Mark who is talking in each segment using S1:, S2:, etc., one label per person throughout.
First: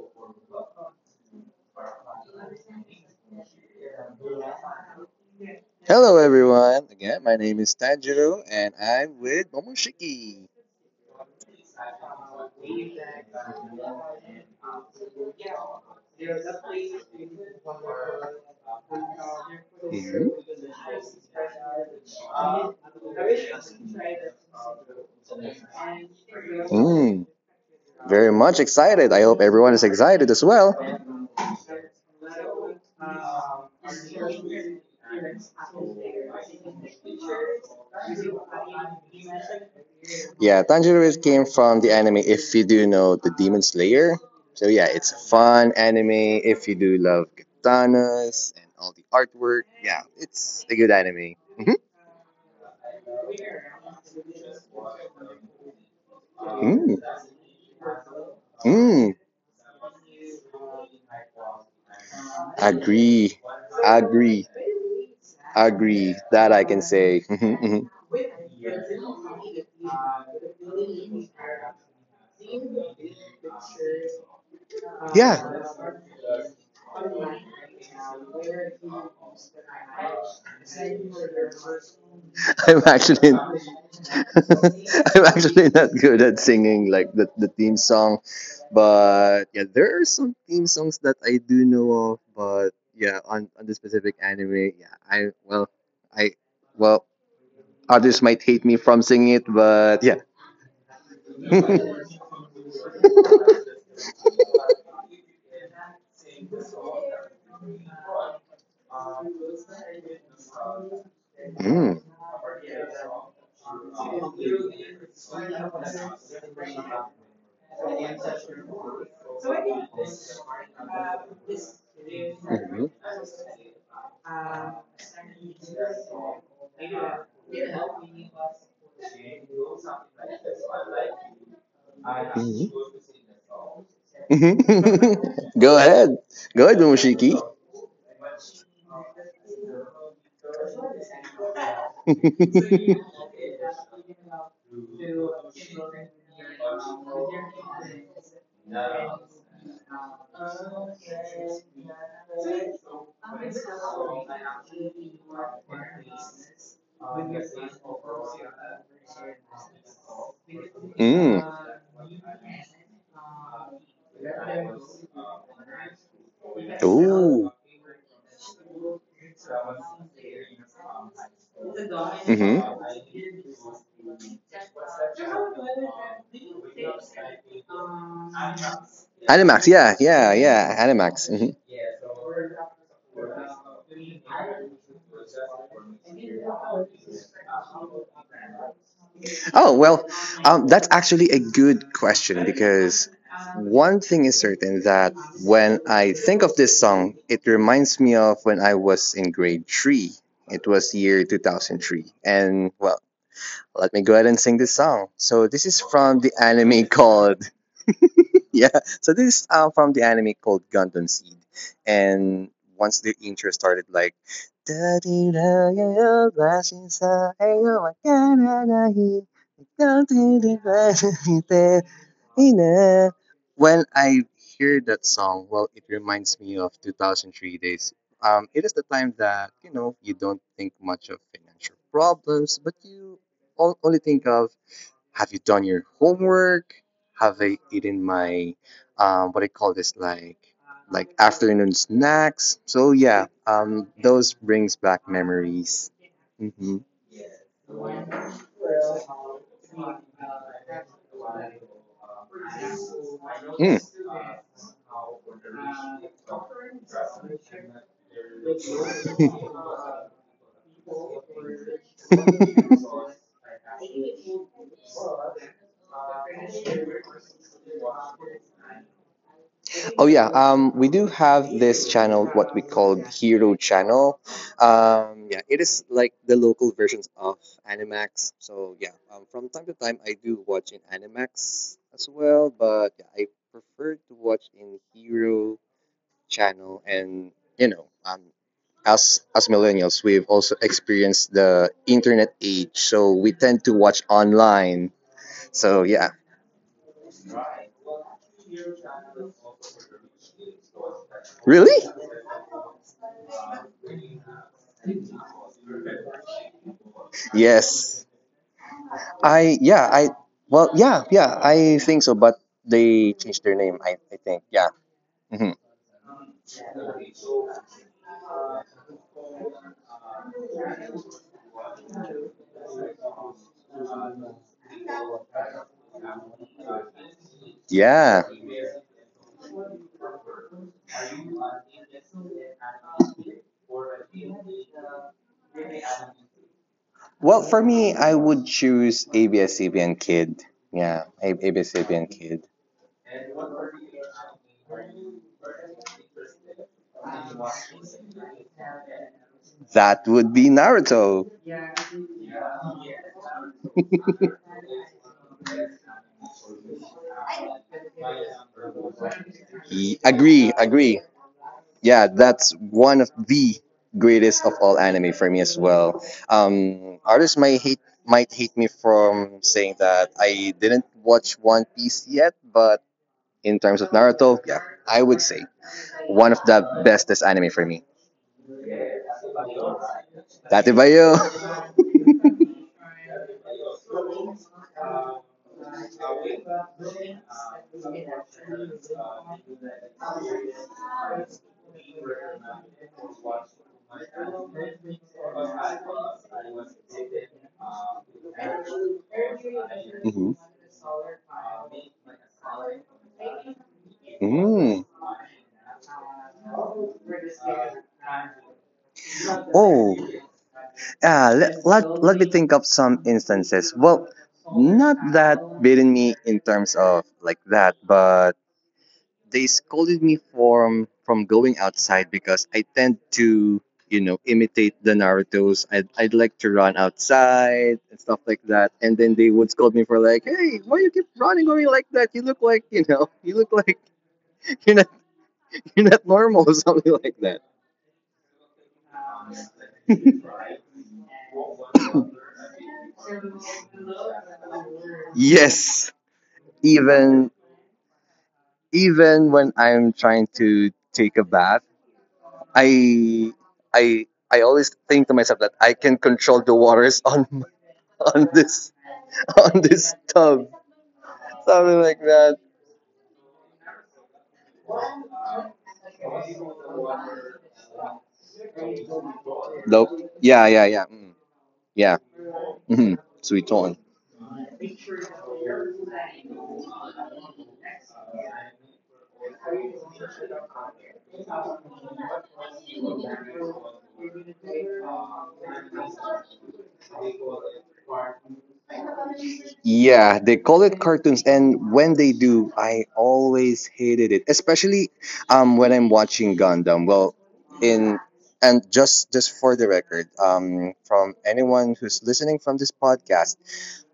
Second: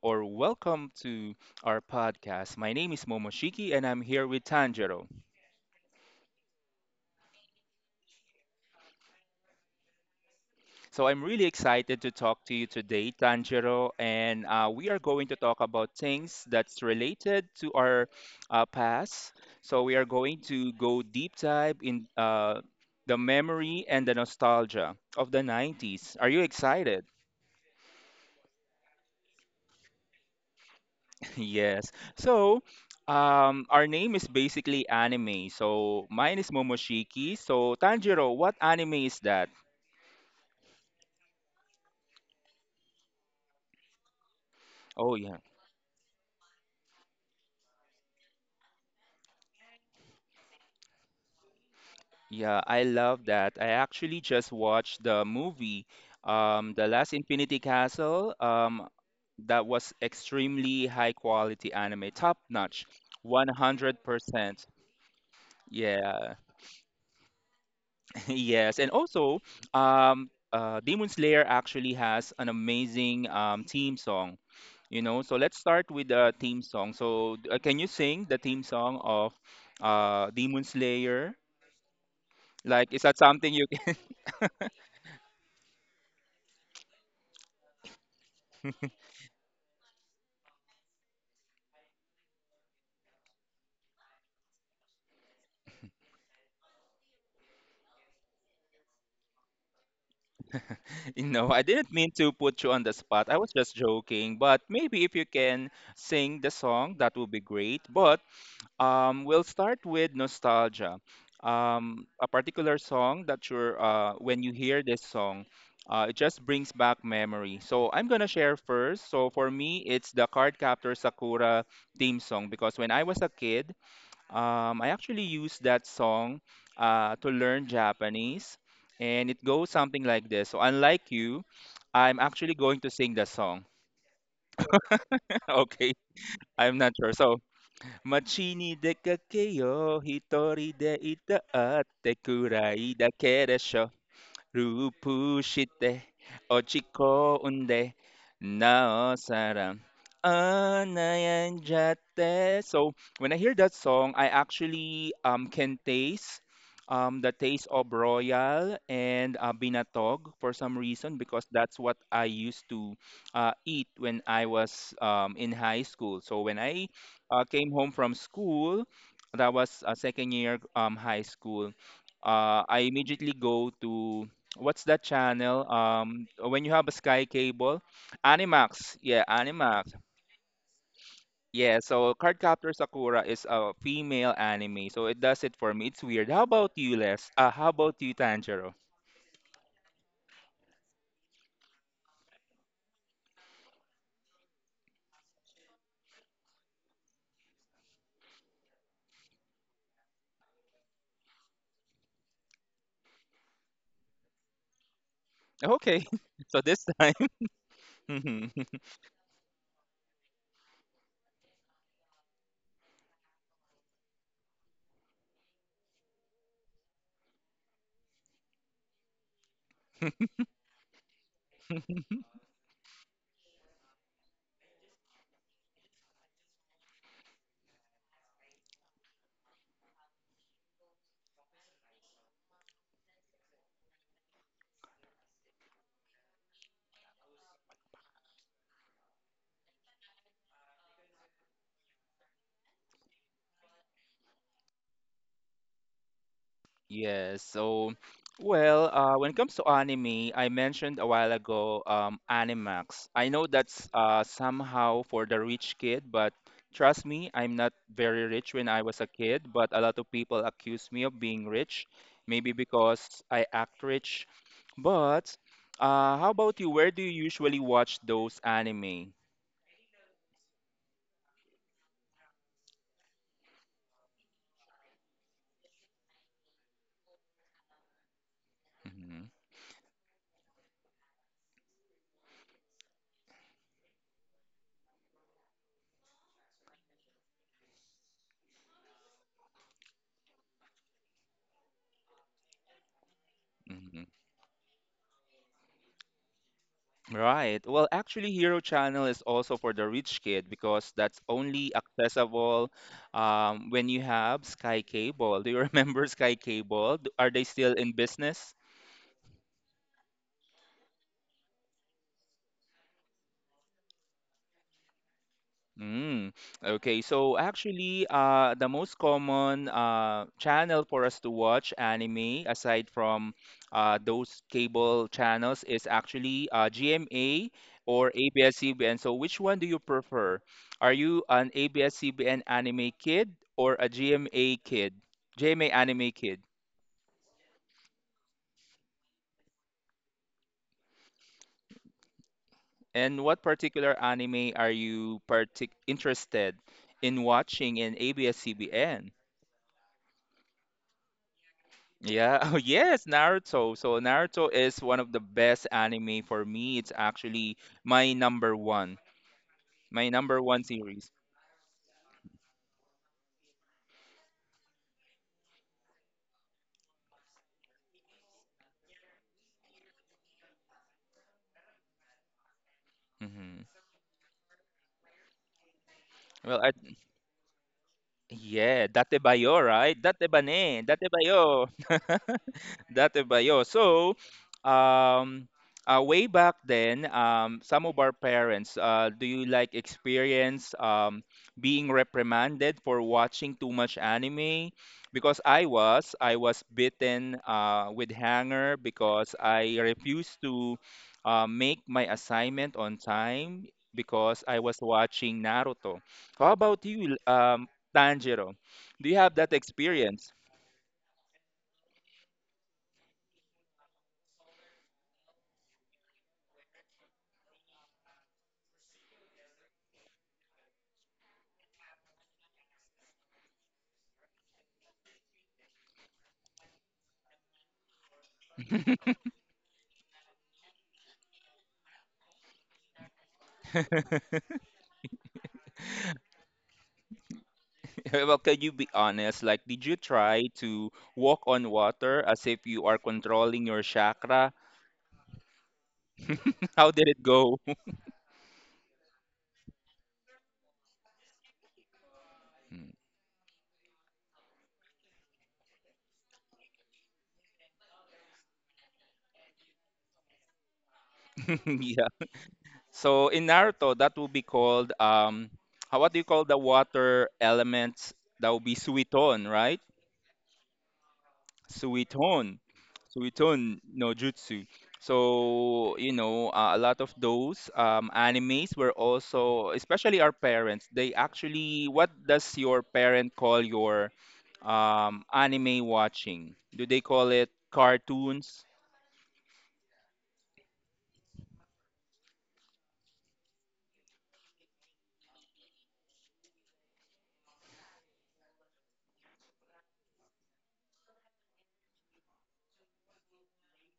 S1: or welcome to our podcast. My name is Momoshiki and I'm here with Tanjiro.
S2: Hello, everyone. Again, my name is Tanjiro, and I'm with Momoshiki.
S1: So, I'm really excited to talk to you today, Tanjiro, and we are going to talk about things that's related to our past. So, we are
S2: Mhm.
S1: going to go deep dive in the memory and the nostalgia of the 90s. Are you excited?
S2: Mm, very much excited. I hope everyone is excited as well.
S1: Yes. So, our name is basically anime. So mine is Momoshiki. So Tanjiro, what anime is that?
S2: Yeah, came from the anime, if you do know, The Demon Slayer. So, yeah, it's
S1: Oh
S2: a
S1: yeah,
S2: fun anime if you do love katanas and all the artwork. Yeah, it's a good anime. Mm-hmm.
S1: yeah, I love that. I actually just watched the movie, The
S2: hmm
S1: Last Infinity Castle.
S2: Mm, mm.
S1: That was extremely high quality anime, top notch,
S2: Agree. Agree.
S1: 100%.
S2: Agree.
S1: Yeah,
S2: That I can say. Mhm, mhm.
S1: yes, and also, Demon Slayer actually has an amazing theme song. You know, so
S2: Yeah.
S1: let's start with the theme song. So can you sing the theme song of Demon Slayer?
S2: I'm
S1: Like, is that
S2: actually
S1: something you can...
S2: I'm actually not good at singing like the theme song, but yeah, there are some theme songs that I do know of. But yeah, on the specific anime, yeah, I well, others might hate me from singing it, but yeah.
S1: You know, I didn't mean to put you on the spot, I was just joking, but maybe if you can sing the song, that would be great. But we'll start with nostalgia.
S2: Mm.
S1: A particular song that when you hear this song, it just brings back memory. So I'm gonna share first. So for me, it's the Cardcaptor Sakura theme song because
S2: Mhm.
S1: when I was a kid, I actually used that song to learn Japanese, and it goes something like this. So unlike you, I'm actually
S2: Mhm.
S1: going to sing the song.
S2: Go
S1: Okay,
S2: ahead. Go ahead,
S1: I'm not sure.
S2: Mumushiki.
S1: So. 街に出かけよう、一人でいたってくらいだ けでしょ 루프시대 어찌거운데 나 사람 안아야자대. So when I hear that song, I actually can taste the taste of royal and binatog for some reason
S2: mm.
S1: because that's what I used to eat when I was in high school. So when I
S2: Ooh.
S1: came home from school, that was second year high school.
S2: hmm
S1: I immediately go to... what's that channel? When you have a Sky Cable, Animax. Yeah,
S2: Animax,
S1: Animax.
S2: yeah, yeah, yeah, Animax.
S1: Yeah, so Cardcaptor Sakura is a female anime, so it does it for me. It's weird. How about you, Les? How about you, Tanjiro?
S2: Oh, well, that's actually a good question because one thing is certain that when I think of this song, it reminds me of when I was in grade three. It was year 2003. And well, let me go ahead and sing this song. So, this is
S1: Okay,
S2: from the
S1: so this
S2: anime called
S1: time.
S2: yeah. So this is from the anime called Gundam Seed, and once the intro started, like "Da-dee-da-yo-yo, glass-in-sa, ayo, wa kana-nahi, da-dee-dee-glass-in-sa, ina." When I hear that song, well, it reminds me of 2003 days. It is the time that you know you don't think much of financial problems, but you only think of, have you done your homework? Have I eaten my, what I call this, like afternoon snacks? So yeah, those brings back memories. Mm-hmm.
S1: Yes. So, well, when it comes to anime, I mentioned a while ago, Animax. I know
S2: hmm
S1: that's somehow for the rich kid, but trust me, I'm not very rich when I was a kid, but a lot of people accuse me of being rich, maybe
S2: Mm.
S1: because I act rich. But how about you? Where do you usually watch those anime?
S2: Oh yeah, we do have this channel, what we call Hero Channel. Yeah, it is like the local versions of Animax. So yeah, from time to time I do watch in Animax as well, but yeah, I prefer to watch in Hero Channel. And you know, as millennials, we've also experienced the internet age, so we tend to watch
S1: Hmm.
S2: online. So yeah,
S1: Right. Well, actually, Hero Channel is also for the rich kid because that's only
S2: really?
S1: accessible when you have Sky Cable. Do you remember Sky Cable? Are they still in
S2: Yes.
S1: business?
S2: I yeah, I well yeah, yeah, I think so, but they changed their name, I think. Yeah. hmm
S1: Mm, okay, so actually, the most common channel for us to watch anime, aside from those cable channels, is actually GMA or
S2: Yeah.
S1: ABS-CBN. So, which one do you prefer? Are you an ABS-CBN anime kid or a GMA kid? GMA anime kid.
S2: Well, for me, I would choose abs Kid. Yeah, ABS-CBN Kid.
S1: And what particular anime are you partic interested in watching in ABS-CBN?
S2: That would be Naruto.
S1: Yeah, oh yes, Naruto. So Naruto is one of the best anime for me. It's actually my number one, my number
S2: Agree,
S1: one
S2: agree.
S1: series.
S2: Yeah, that's one of the greatest of all anime for me as well. Artists might hate me from saying that I didn't watch One Piece yet, but in
S1: Hmm.
S2: terms of Naruto, yeah, I would say one of
S1: Well, I,
S2: the bestest anime for me.
S1: yeah, Date Bayo, right? Date
S2: Dati
S1: Bane,
S2: ba
S1: Date
S2: yun?
S1: Bayo. Dati Bayo. So, um, way back then, some of our parents, do you like experience being reprimanded for watching too much anime? Because I was bitten with hanger because I
S2: Mhm.
S1: refused to make my assignment on time because I was
S2: Mm.
S1: watching Naruto. How about you, Tanjiro? Do you have that
S2: Oh,
S1: experience?
S2: let me think of some instances. Well, not that beating me in terms of like that, but they scolded me from going outside because I tend to, you know, imitate the Naruto's. I'd like to run outside and stuff like that. And then they would scold me for like, hey, why you keep running away like that? You look like, you know, you look like you're not you're not normal or something like that.
S1: Well, can you be honest? Like, did you try to walk on water as if you are controlling your chakra?
S2: Yes,
S1: How did it
S2: even
S1: go?
S2: even when I'm trying to take a bath, I I always think to myself that I can control the waters on on this on this tub, something like
S1: Yeah.
S2: that.
S1: So in Naruto, that will be called how, what do you call the water elements? That will be Suiton, right?
S2: Nope. Yeah, yeah, yeah. Mm, yeah.
S1: Suiton,
S2: hmm Sweet
S1: Suiton
S2: one.
S1: no Jutsu. So, you know, a lot of those animes were also, especially our parents. They actually, what does your parent call your anime watching? Do they call it cartoons?
S2: Yeah, they call it cartoons, and when they do, I always hated it, especially when I'm watching Gundam. Well, in and just for the record, from anyone who's listening from this podcast.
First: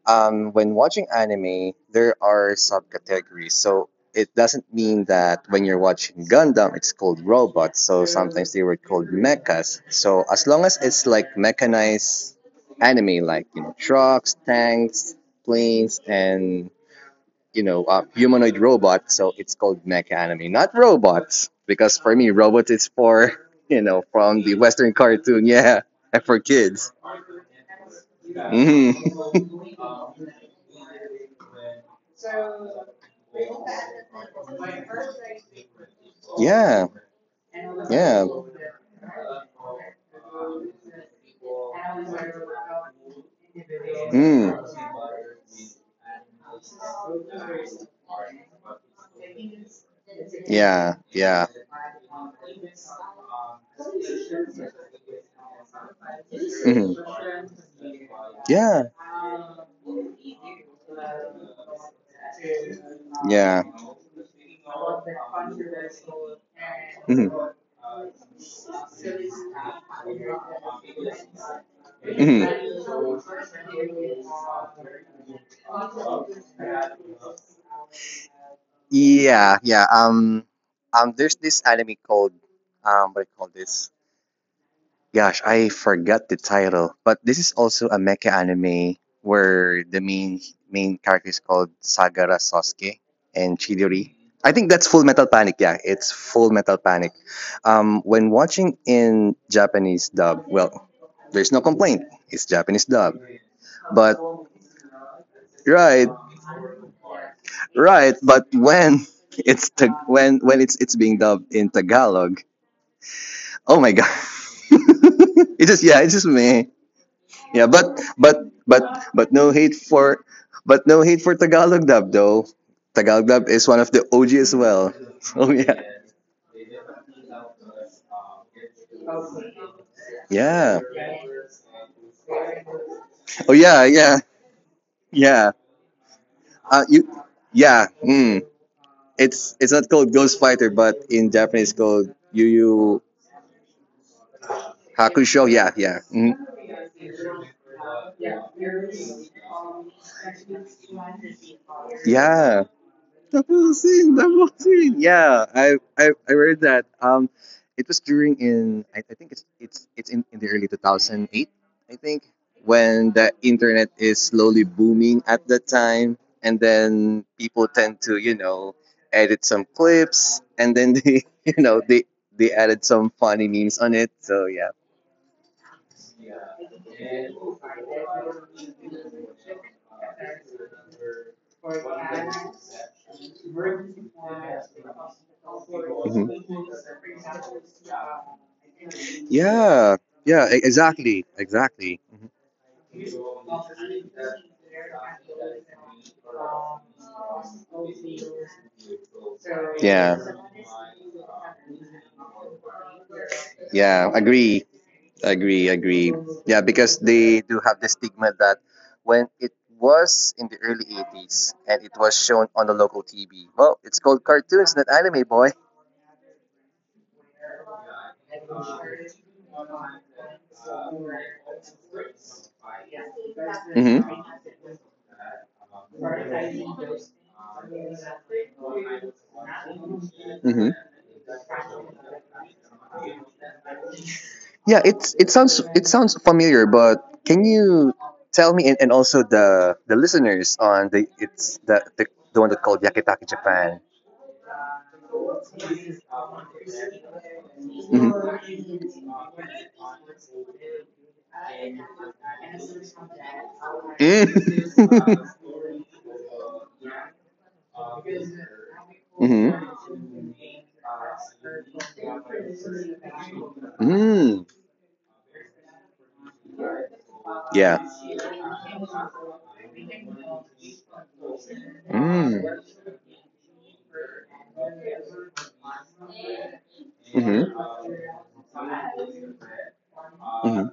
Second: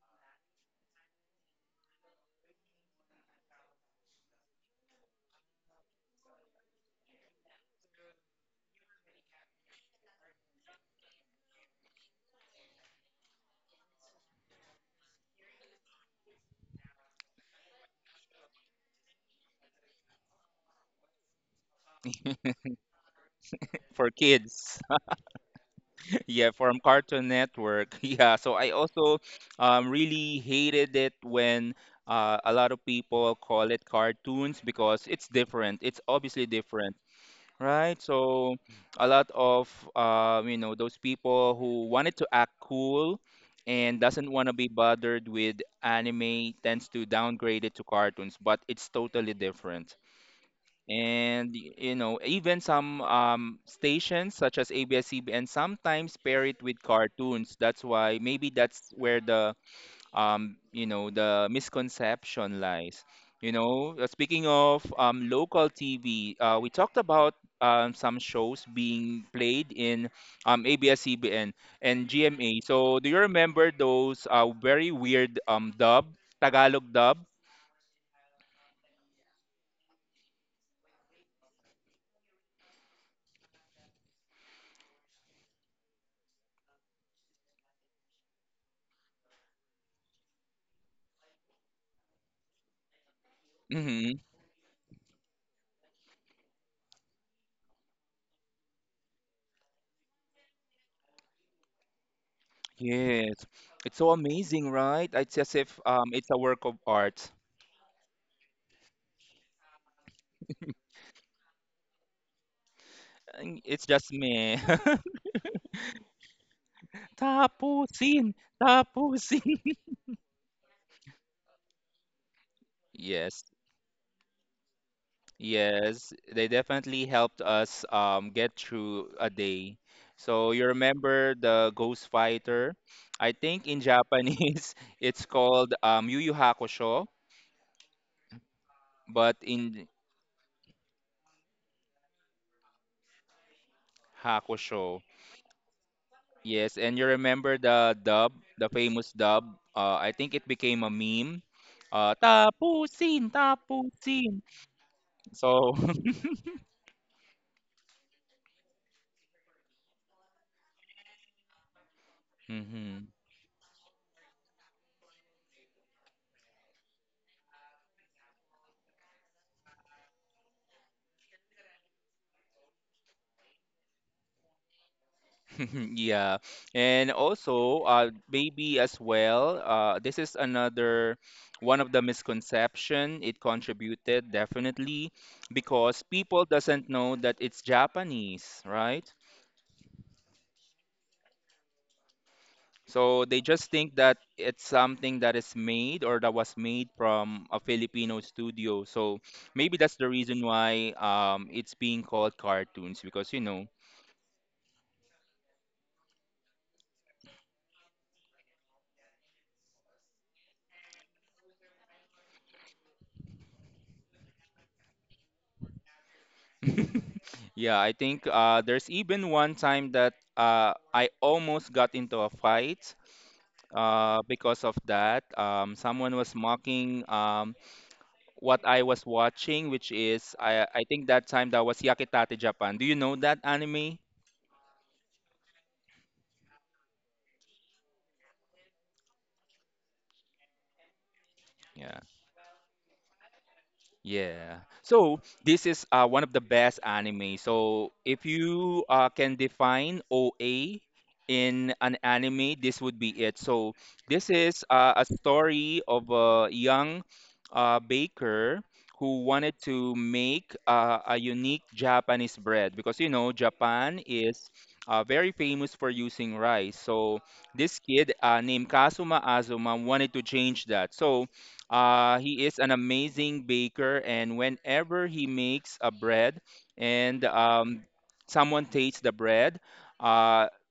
S2: When watching anime, there are subcategories. So it doesn't mean that when you're watching Gundam, it's called robots. So sometimes they were called mechas. So as long as it's like mechanized anime, like you know trucks, tanks, planes, and you know humanoid robots, so it's called mecha anime, not robots. Because for me, robot is for you know
S1: For
S2: from the
S1: kids?
S2: Western cartoon, yeah, and for
S1: Yeah, from
S2: kids.
S1: Cartoon Network. Yeah, so I
S2: Mhm.
S1: also really hated it when a lot of people call it cartoons because it's different. It's obviously
S2: Yeah,
S1: different, right?
S2: yeah.
S1: So a lot of you know, those people who wanted to act cool and doesn't want
S2: Mm.
S1: to be bothered with anime tends to downgrade it to cartoons, but it's totally different.
S2: Yeah. Yeah.
S1: And you know, even some stations such as ABS-CBN sometimes pair it with
S2: Mhm.
S1: cartoons. That's why, maybe
S2: Yeah.
S1: that's where the you know, the misconception lies. You
S2: Yeah.
S1: know, speaking of local TV, we talked
S2: Mhm.
S1: about some shows being played in ABS-CBN and
S2: Mhm.
S1: GMA. So do you remember those very weird dub, Tagalog dub?
S2: Yeah. Yeah. There's this anime called What do you call this? Gosh, I forgot the title, but this is also a mecha anime where the main character is called Sagara Sasuke and
S1: Mm-hmm.
S2: Chidori. I think that's Full Metal Panic. Yeah, it's Full Metal Panic. When watching in Japanese dub, well, there's no complaint. It's Japanese dub,
S1: Yes, it's so
S2: but
S1: amazing, right? It's as if
S2: right,
S1: it's a work of art.
S2: right. But when when it's being dubbed in Tagalog,
S1: And
S2: oh
S1: it's
S2: my god,
S1: just me.
S2: it just yeah, it's just me. Yeah,
S1: Tapusin,
S2: but but but no
S1: tapusin.
S2: hate for, but no hate for Tagalog dub though. Tagalog dub
S1: Yes,
S2: is one of the OG as well. Oh yeah,
S1: yes, they definitely helped us get through a day. So you
S2: yeah.
S1: remember the Ghost Fighter? I
S2: Oh
S1: think
S2: yeah,
S1: in
S2: yeah,
S1: Japanese it's
S2: yeah.
S1: called Yu Yu
S2: Uh,
S1: Hakusho,
S2: you, yeah. Mm.
S1: but
S2: It's not
S1: in
S2: called Ghost Fighter, but in Japanese called Yu Yu
S1: Hakusho.
S2: Hakusho. Yeah, yeah. Mm.
S1: Yes, and you remember the dub, the famous dub. I think it became a meme.
S2: Yeah.
S1: Tapusin,
S2: Double scene,
S1: tapusin.
S2: double scene. Yeah, I
S1: So,
S2: I I read that. It was during in I think in the early 2008, I think, when
S1: mhm.
S2: the internet is slowly booming at that time, and then people tend to you know edit some clips, and then they you know they added some funny memes on it. So yeah.
S1: Yeah. And also, baby as well. This is another one of the misconception. It contributed definitely because people
S2: Mhm.
S1: doesn't know that it's Japanese, right?
S2: Yeah, yeah, exactly, exactly. Mhm.
S1: So they just think that it's something that is made or that was made from a Filipino studio. So maybe that's the
S2: Yeah.
S1: reason why it's being called cartoons because you know.
S2: Yeah, agree, agree, agree. Yeah, because they do have the stigma that when it was in the early 80s and it was shown on the local TV, well, it's called cartoons, not anime, boy.
S1: Yeah, I think there's even one time that I almost got into a fight
S2: hmm
S1: because of that. Someone was mocking what I was watching, which is
S2: hmm
S1: I think that time that was Yakitate Japan. Do you know that anime?
S2: Yeah, it sounds, it sounds familiar, but can you tell me, and also the listeners on the it's
S1: Yeah.
S2: the one that called Yakitaki Japan.
S1: Yeah. So this is one of the best anime. So if
S2: hmm
S1: you can define OA in an anime, this would be it. So this is a
S2: Mm.
S1: story of a young baker who
S2: hmm
S1: wanted to make a unique Japanese bread because you know Japan
S2: Mm.
S1: is very famous for using rice. So
S2: Yeah.
S1: this kid named Kazuma Azuma wanted to change that. So
S2: Mm.
S1: he is an amazing baker, and whenever he makes a bread and
S2: hmm
S1: someone tastes the bread, uh,
S2: hmm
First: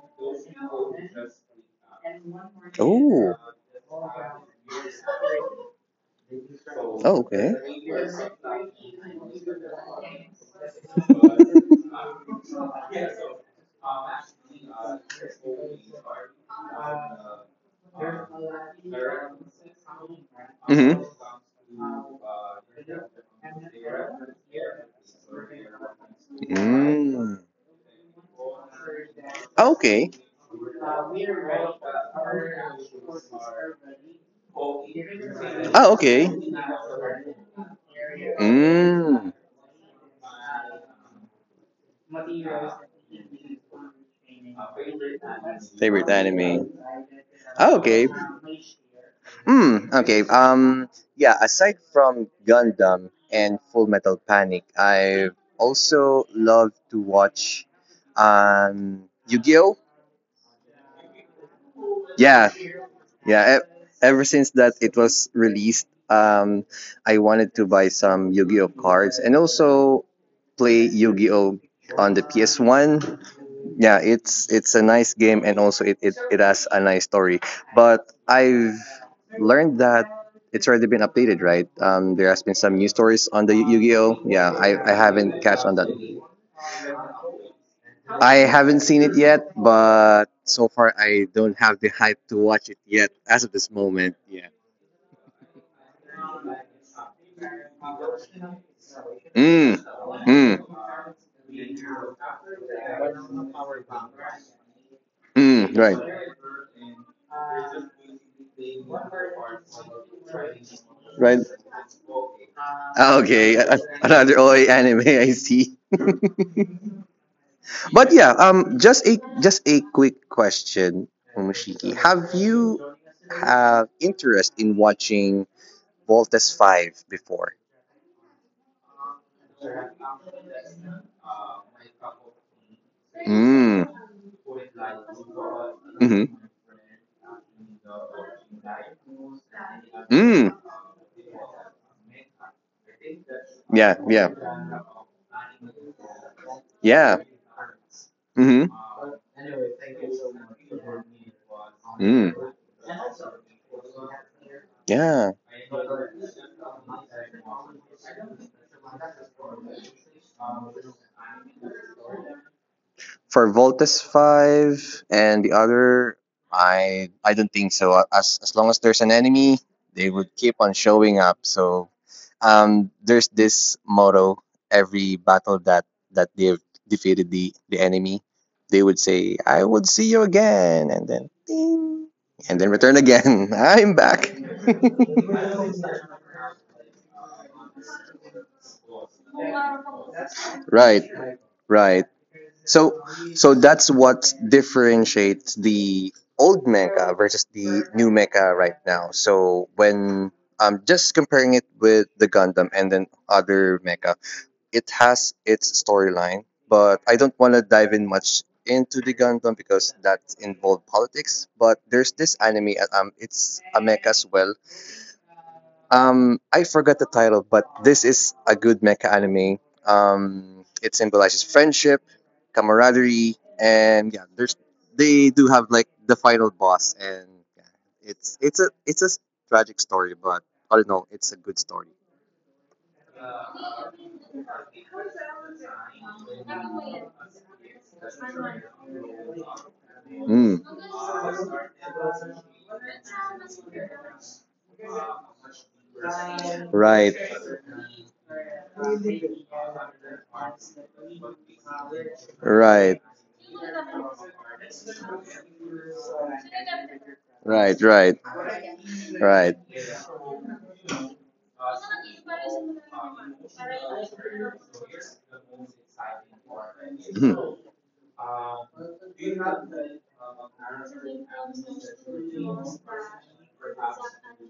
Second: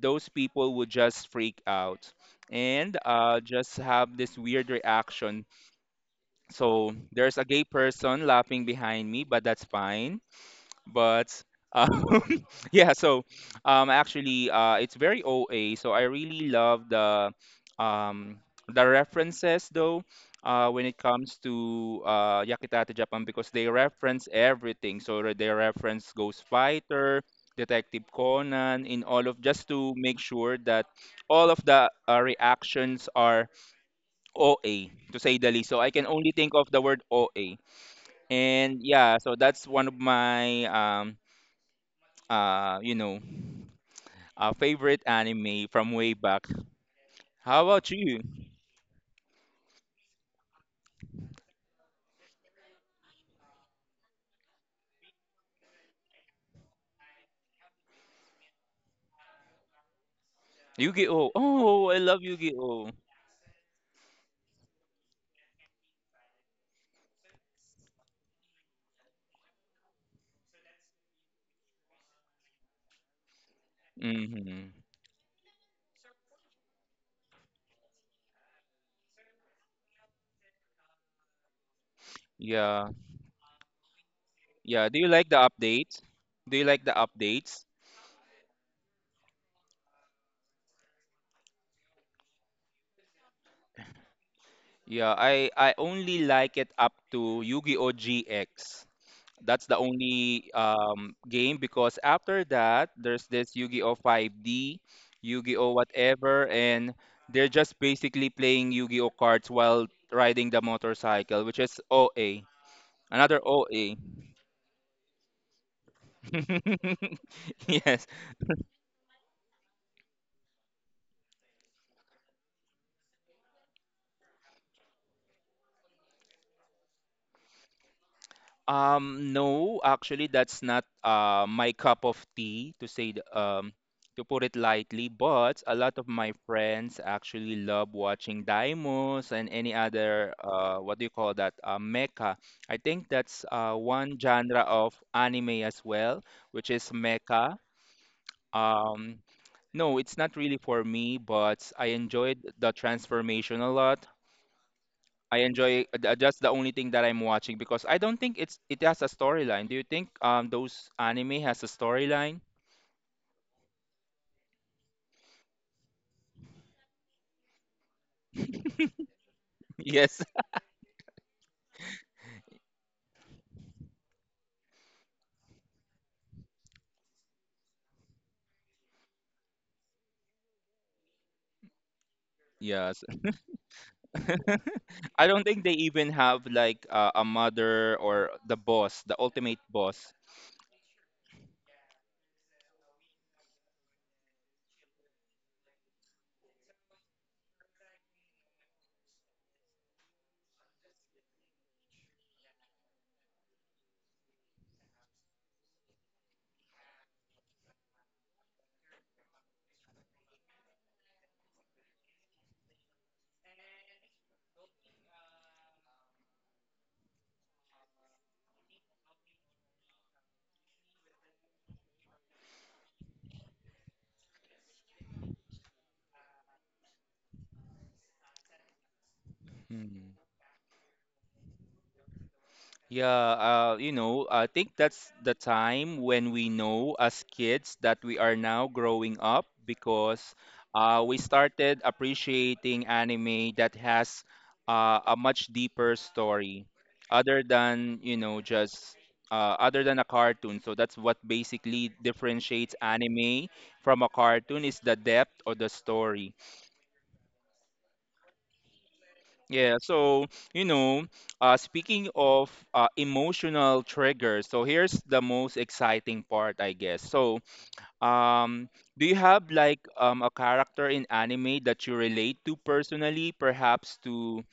S1: those people would just freak out and
S2: Oh.
S1: just have this weird reaction. So
S2: Oh,
S1: there's a
S2: okay.
S1: gay person laughing behind me, but that's fine. But um, yeah, so actually, it's very oa, so I really love um the references though when it
S2: hmm
S1: comes to Yakitate Japan because they reference everything, so they reference Ghost Fighter,
S2: Mm.
S1: Detective Conan, in all of, just to
S2: Okay.
S1: make sure that all of the reactions are oa, to say the least. So I
S2: Oh,
S1: can
S2: okay.
S1: only think of the word oa, and yeah,
S2: Mm.
S1: so that's one of my you know, a favorite anime from
S2: Favorite
S1: way back.
S2: anime?
S1: How
S2: Oh,
S1: about
S2: okay.
S1: you?
S2: Hmm. Okay. Yeah. Aside from Gundam and Full Metal Panic, I also love to watch Yu-Gi-Oh.
S1: Yu-Gi-Oh! Oh, I love
S2: Yeah.
S1: Yu-Gi-Oh!
S2: Yeah. Ever since that it was released, I wanted to buy some Yu-Gi-Oh cards and also play Yu-Gi-Oh on the PS One. Yeah,
S1: Mm-hmm.
S2: it's a nice game and also it has a nice story. But I've learned that it's already been updated, right? There has been some
S1: Yeah,
S2: new stories on the Yu-Gi-Oh. Yeah,
S1: yeah.
S2: I
S1: Do you like the
S2: haven't catch on that.
S1: updates? Do you like the updates?
S2: I haven't seen it yet, but so far I don't have the hype to watch it yet as of this moment.
S1: Yeah, I only like it up to Yu-Gi-Oh! GX. That's
S2: Mm.
S1: the only
S2: Mm.
S1: game because after that, there's this Yu-Gi-Oh! 5D, Yu-Gi-Oh!
S2: Mm. Right.
S1: Whatever, and they're just basically playing Yu-Gi-Oh! Cards while riding the
S2: Right.
S1: motorcycle, which is OA.
S2: Ah,
S1: Another
S2: okay,
S1: OA.
S2: another OA anime. I see.
S1: Yes.
S2: But yeah, just a quick question, Momoshiki. Have interest in watching Voltes Five before?
S1: No, actually, that's not my cup of tea, to say the,
S2: Mm.
S1: to put it lightly, but a lot of
S2: Mm.
S1: my friends actually love watching Daimos and any other
S2: Mm.
S1: what do you call that? Mecha. I think that's
S2: Yeah.
S1: one
S2: Yeah.
S1: genre of anime as well, which is
S2: Yeah.
S1: mecha.
S2: Mm.
S1: Um, no, it's not really for me, but I
S2: Mm.
S1: enjoyed the transformation a lot.
S2: Yeah.
S1: I enjoy that's the only thing that I'm watching because I don't think it's, it has a storyline. Do you think those anime has a storyline?
S2: For Voltes 5 and the other, I don't think so. As long as there's an enemy, they
S1: Yes.
S2: would keep on showing up. So there's this motto: every battle that they've defeated the enemy, they would say, "I would see you again," and then ding, and then return
S1: Yes.
S2: again. I'm back.
S1: I don't think they even have like a mother or the boss, the ultimate boss.
S2: right. Right. So that's what differentiates the old mecha versus the new mecha right now. So when I'm just comparing it with the Gundam and then other mecha, it has its storyline, but I don't want to dive in much into the Gundam because that involved politics. But there's this anime, it's a mecha as well, I forgot the title, but this is a good mecha anime. It symbolizes friendship, camaraderie, and yeah, there's they do have like the final boss, and yeah, it's a tragic story,
S1: Hmm.
S2: but all in all, it's a good story.
S1: Yeah, you know, I think that's the time when we know as kids that we are now growing up because
S2: Mm,
S1: we started appreciating anime that has a much deeper story
S2: right,
S1: other than, you know, just other than a cartoon. So that's what basically differentiates
S2: right,
S1: anime from a cartoon, is the depth of the story.
S2: right, right, right.
S1: Yeah, so you know, speaking of emotional triggers, so here's the most exciting part, I guess. So, um, do you have like a character in anime that you relate to personally, perhaps to,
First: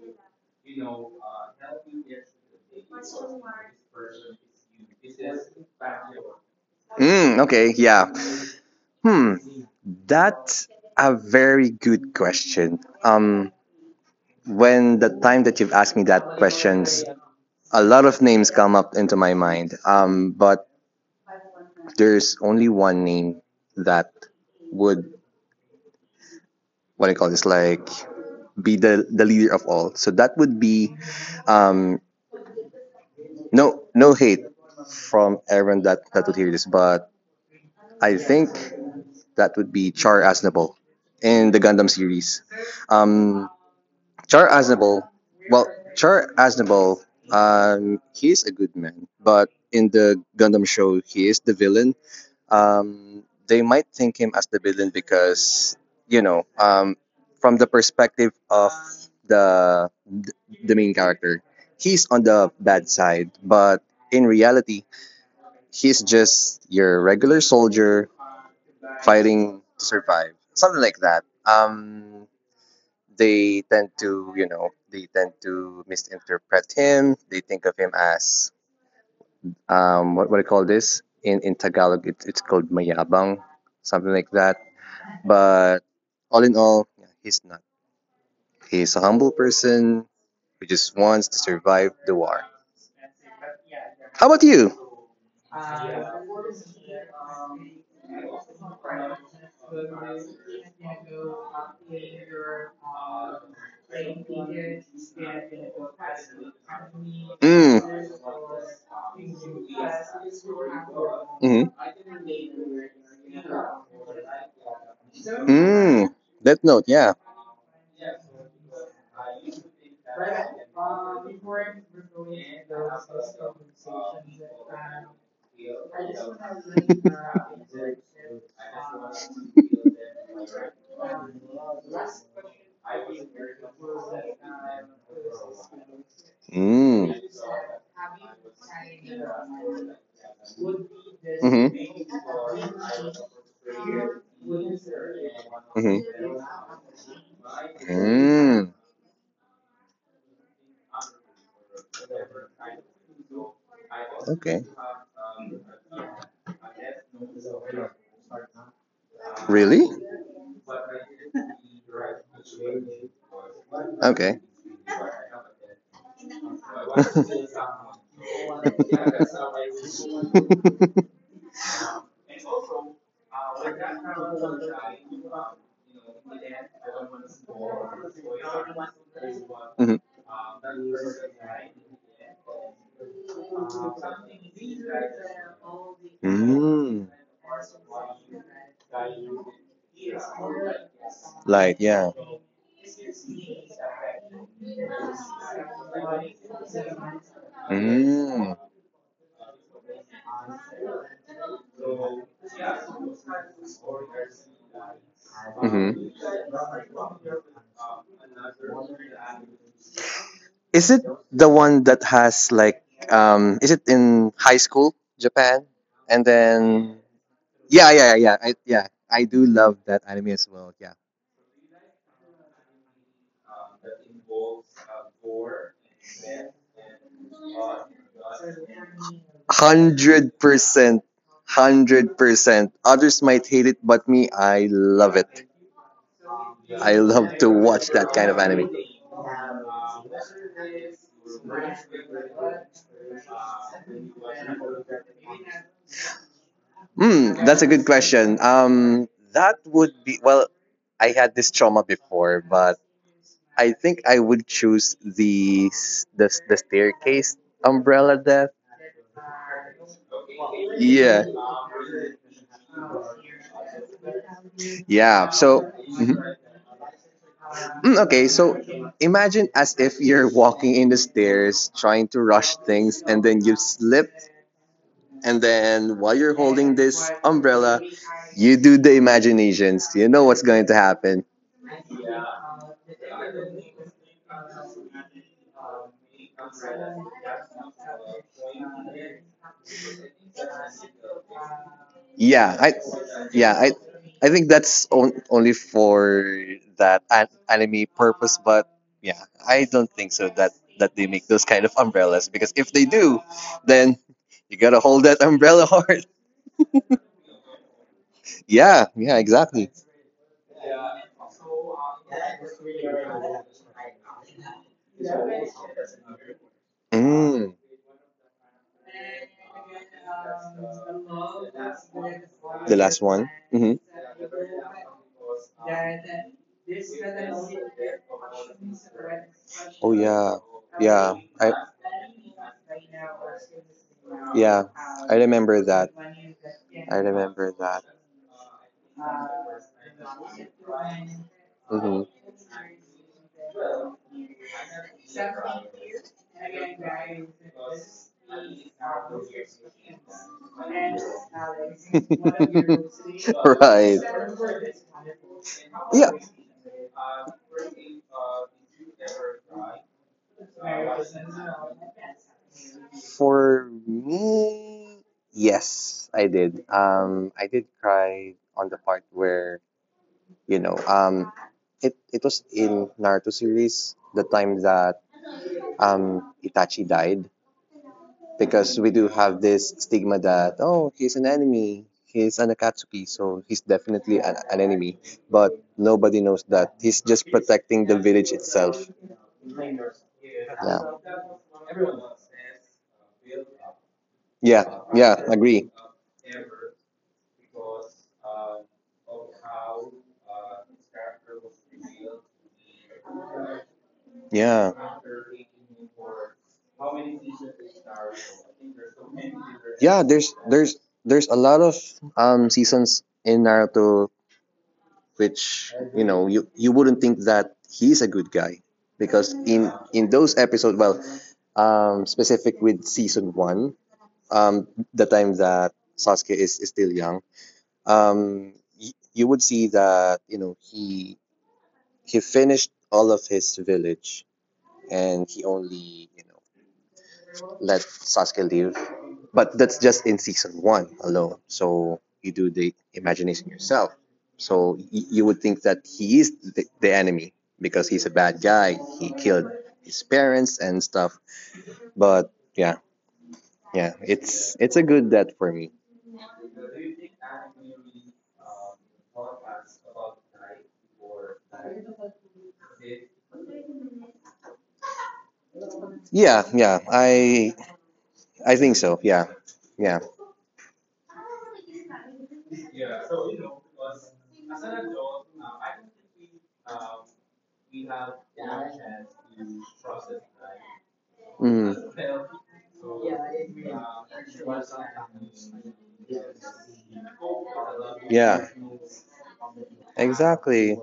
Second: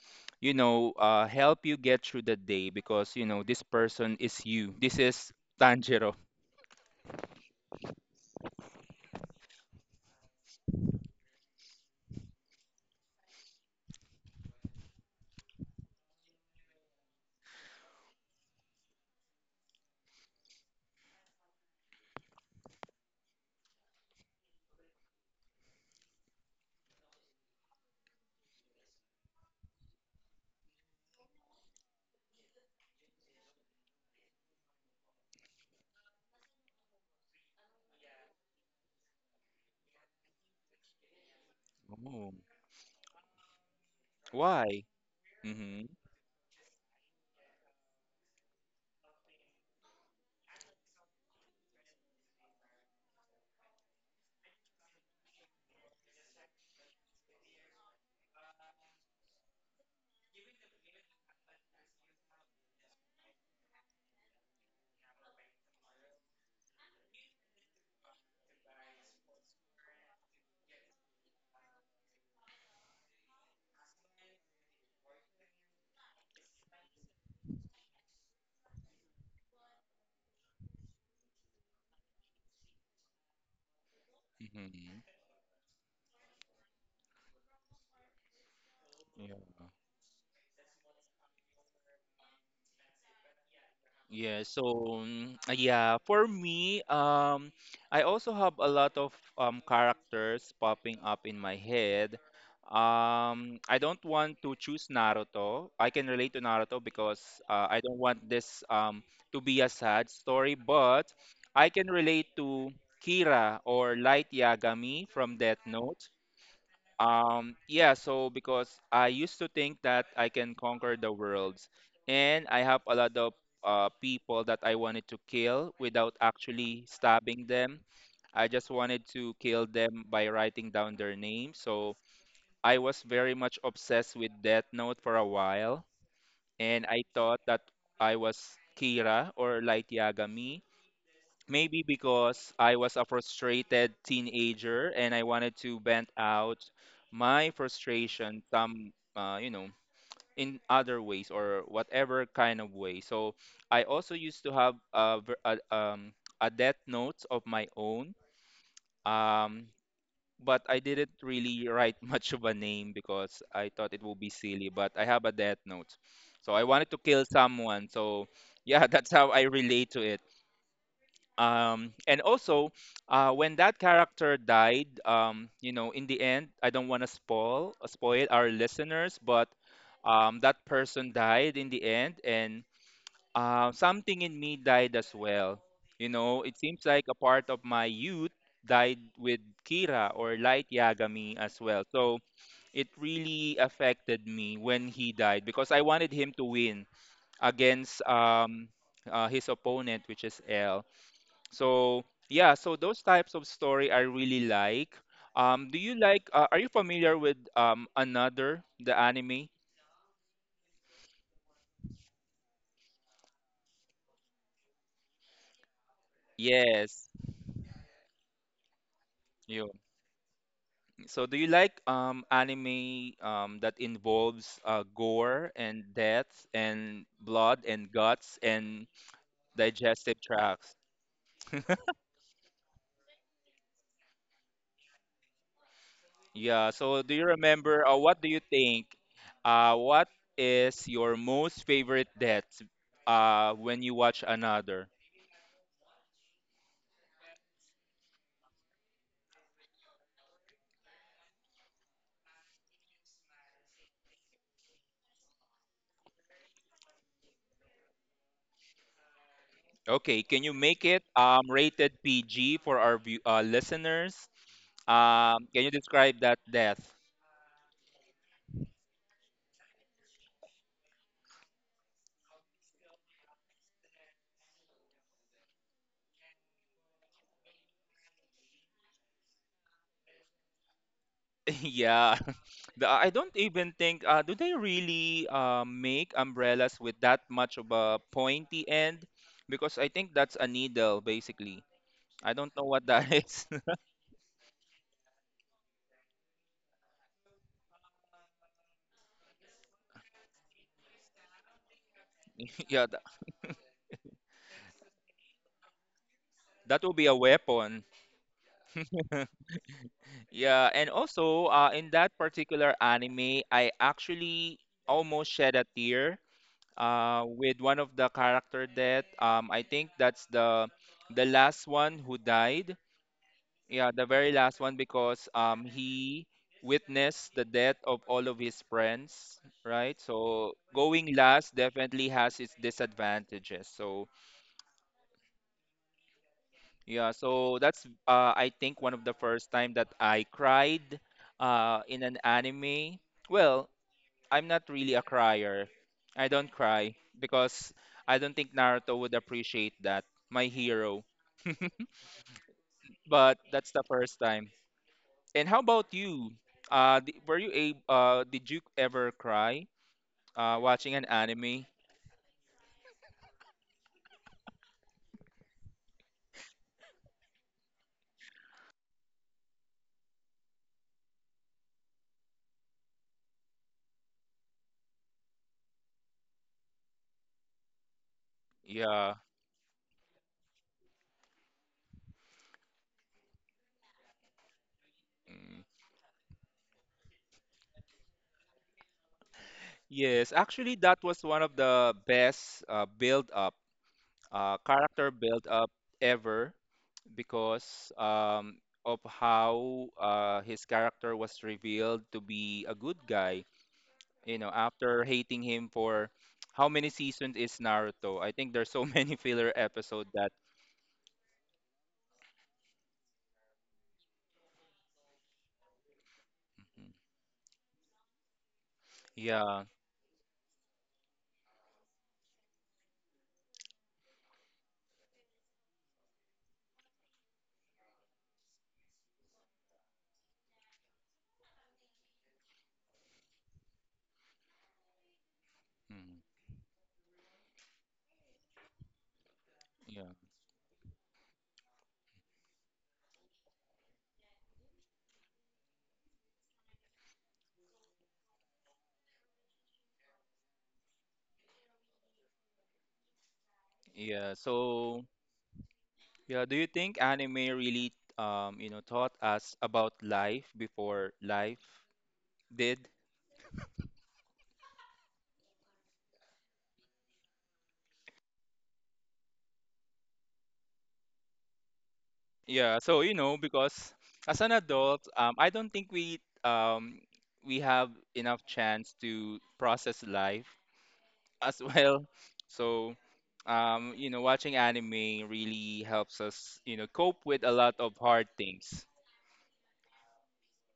S1: you know, help you get through the day? Because you know, this person is you. This is Tanjiro.
S2: Mm, okay, yeah. Hmm, that's a very good question. When the time that you've asked me that questions, a lot of names come up into my mind. But there's only one name that would, what do you call this, like be the leader of all. So that would be um, no no hate from everyone that would hear this, but I think that would be Char Aznable in the Gundam
S1: Oh,
S2: series. Um, Char
S1: why?
S2: Aznable, well,
S1: Mm-hmm.
S2: Char Aznable, he's a good man, but in the Gundam show, he is the villain. They might think him as the villain because, you know, from the perspective of the the main character, he's on the bad side, but in reality, he's just your regular soldier fighting to survive, something like that. They tend to you know they tend to misinterpret him, they think of him as what do you call this in tagalog, it's called mayabang, something like that,
S1: Mm-hmm.
S2: but all in all yeah, he's not he's a humble
S1: Yeah.
S2: person who just wants to survive the war. How about
S1: Yeah, so
S2: you?
S1: yeah, for me, I also have a lot of characters popping up in my head. I don't want to choose Naruto. I can relate to Naruto because
S2: Mm.
S1: I don't want this to be a sad story, but
S2: Mm.
S1: I can relate to Kira or Light Yagami from Death Note.
S2: That note, yeah.
S1: Yeah, so because I used to think that I can conquer the worlds, and I have a lot of people that I wanted to kill without actually stabbing them. I just wanted to kill them by writing down their name. So I was very much obsessed with Death Note for a while, and I
S2: Mm.
S1: thought that I was Kira or Light Yagami. Maybe
S2: Mm-hmm.
S1: because I was a frustrated teenager and I wanted to vent
S2: Mm-hmm.
S1: out my frustration
S2: Mm.
S1: some, in other ways or whatever kind of way. So I also used to
S2: Okay.
S1: have a death note of my own, um,
S2: Really?
S1: but I didn't really write much of a name because I thought it would
S2: Okay.
S1: be silly. But I have a death note, so I wanted to kill someone. So yeah, that's how I relate to it, and also when that character died, in the end, I don't want to spoil our listeners, but that person died in the end, and something in me died as well. You know,
S2: Mhm.
S1: it seems
S2: Mm.
S1: like a part of my youth died with Kira or Light Yagami as
S2: Light,
S1: well.
S2: yeah.
S1: So it really affected me when he died because I wanted him to win against
S2: Mm.
S1: his opponent, which is L. So yeah, so those types of story I really like. Do you
S2: Hmm.
S1: like? Are you familiar with another the anime?
S2: Is it the one that has, like, is it in high school Japan, and then
S1: Yes,
S2: yeah, yeah, yeah, yeah, yeah, I do
S1: you.
S2: love that anime as well, yeah.
S1: So do you like anime that involves gore and death and blood and guts and digestive
S2: hundred
S1: tracts?
S2: percent 100%. Others might hate it, but me, I love it.
S1: Yeah.
S2: I
S1: So do you
S2: love to watch
S1: remember?
S2: that kind
S1: What do
S2: of
S1: you
S2: anime.
S1: think? What is your most favorite death? When you watch another?
S2: Mm, that's a good question. That would be, well, I had this trauma before, but I think I would choose the staircase umbrella death.
S1: Okay, can you make it
S2: Yeah,
S1: rated PG for our view, listeners?
S2: yeah.
S1: Can
S2: So.
S1: you describe
S2: Mhm.
S1: that death?
S2: Mm, okay, so imagine as if you're walking in the stairs trying to rush things, and then you slip, and then while you're holding this umbrella, you do the imaginations. You know what's going to happen.
S1: Yeah, I don't even think, do they really make umbrellas with that much of a pointy end? Because I think that's a needle basically. I
S2: Yeah,
S1: don't
S2: I
S1: know what that
S2: yeah,
S1: is.
S2: I I think that's on, only for that anime purpose, but yeah, I don't think so that that they make those kind of umbrellas, because if they
S1: Yeah, tha-
S2: do, then you got to hold that umbrella hard.
S1: that will be a weapon.
S2: Yeah, yeah, exactly.
S1: Yeah, and also in that particular anime, I actually almost shed a tear
S2: Mm,
S1: with one of the character death. I think that's the last one who
S2: the
S1: died.
S2: last one. Hmm.
S1: Yeah, the very last one because he witnessed the death of all of his friends,
S2: Oh
S1: right?
S2: yeah,
S1: So
S2: yeah.
S1: going
S2: I
S1: last definitely has its disadvantages. So
S2: yeah, I remember that. I
S1: yeah,
S2: remember
S1: so
S2: that.
S1: that's I think one of the first time that I cried
S2: Hmm.
S1: in an anime. Well, I'm not really a crier. I don't cry because I don't think Naruto would appreciate that. My hero. But that's the
S2: Right.
S1: first time. And how about
S2: Yeah.
S1: you? D- were you a did you ever cry watching an anime?
S2: For me, yes, I did. I did cry on the part where You know, um, it was in Naruto series, the time that Itachi died, because we do
S1: Yeah.
S2: have this stigma that, oh, he's an enemy, he's an Akatsuki, so he's definitely an enemy. But
S1: Mm.
S2: nobody knows that he's just protecting the village itself.
S1: Yes,
S2: Yeah,
S1: actually, that was one of the best
S2: yeah, yeah.
S1: character build
S2: Agree.
S1: up ever because of how his character was revealed to be a good guy. You know,
S2: Yeah.
S1: after hating him for how many seasons is Naruto? I think there's so many filler
S2: Yeah,
S1: episode
S2: there's
S1: that.
S2: there's there's a lot of seasons in Naruto, which you
S1: Mm.
S2: wouldn't think that he's a good guy, because in
S1: Yeah,
S2: in those episodes, well, specific with season 1, um the time that Sasuke is still young, um you would see that he finished all of his village, and he only
S1: mm,
S2: let Sasuke leave. But that's just in
S1: yeah,
S2: season one alone. So you do the imagination yourself. So you would think that he is the enemy, because he's a bad guy. He killed his parents and stuff. But yeah, yeah,
S1: yeah.
S2: it's a good
S1: So
S2: death for me.
S1: yeah, do you think anime really, taught us about life before life did?
S2: Yeah, yeah, I think so. Yeah, yeah.
S1: Yeah, so you know, because as an adult, I don't think we have enough chance to process life as
S2: Mm,
S1: well. So, watching anime really helps us, you know, cope with a lot of hard
S2: yeah,
S1: things.
S2: exactly.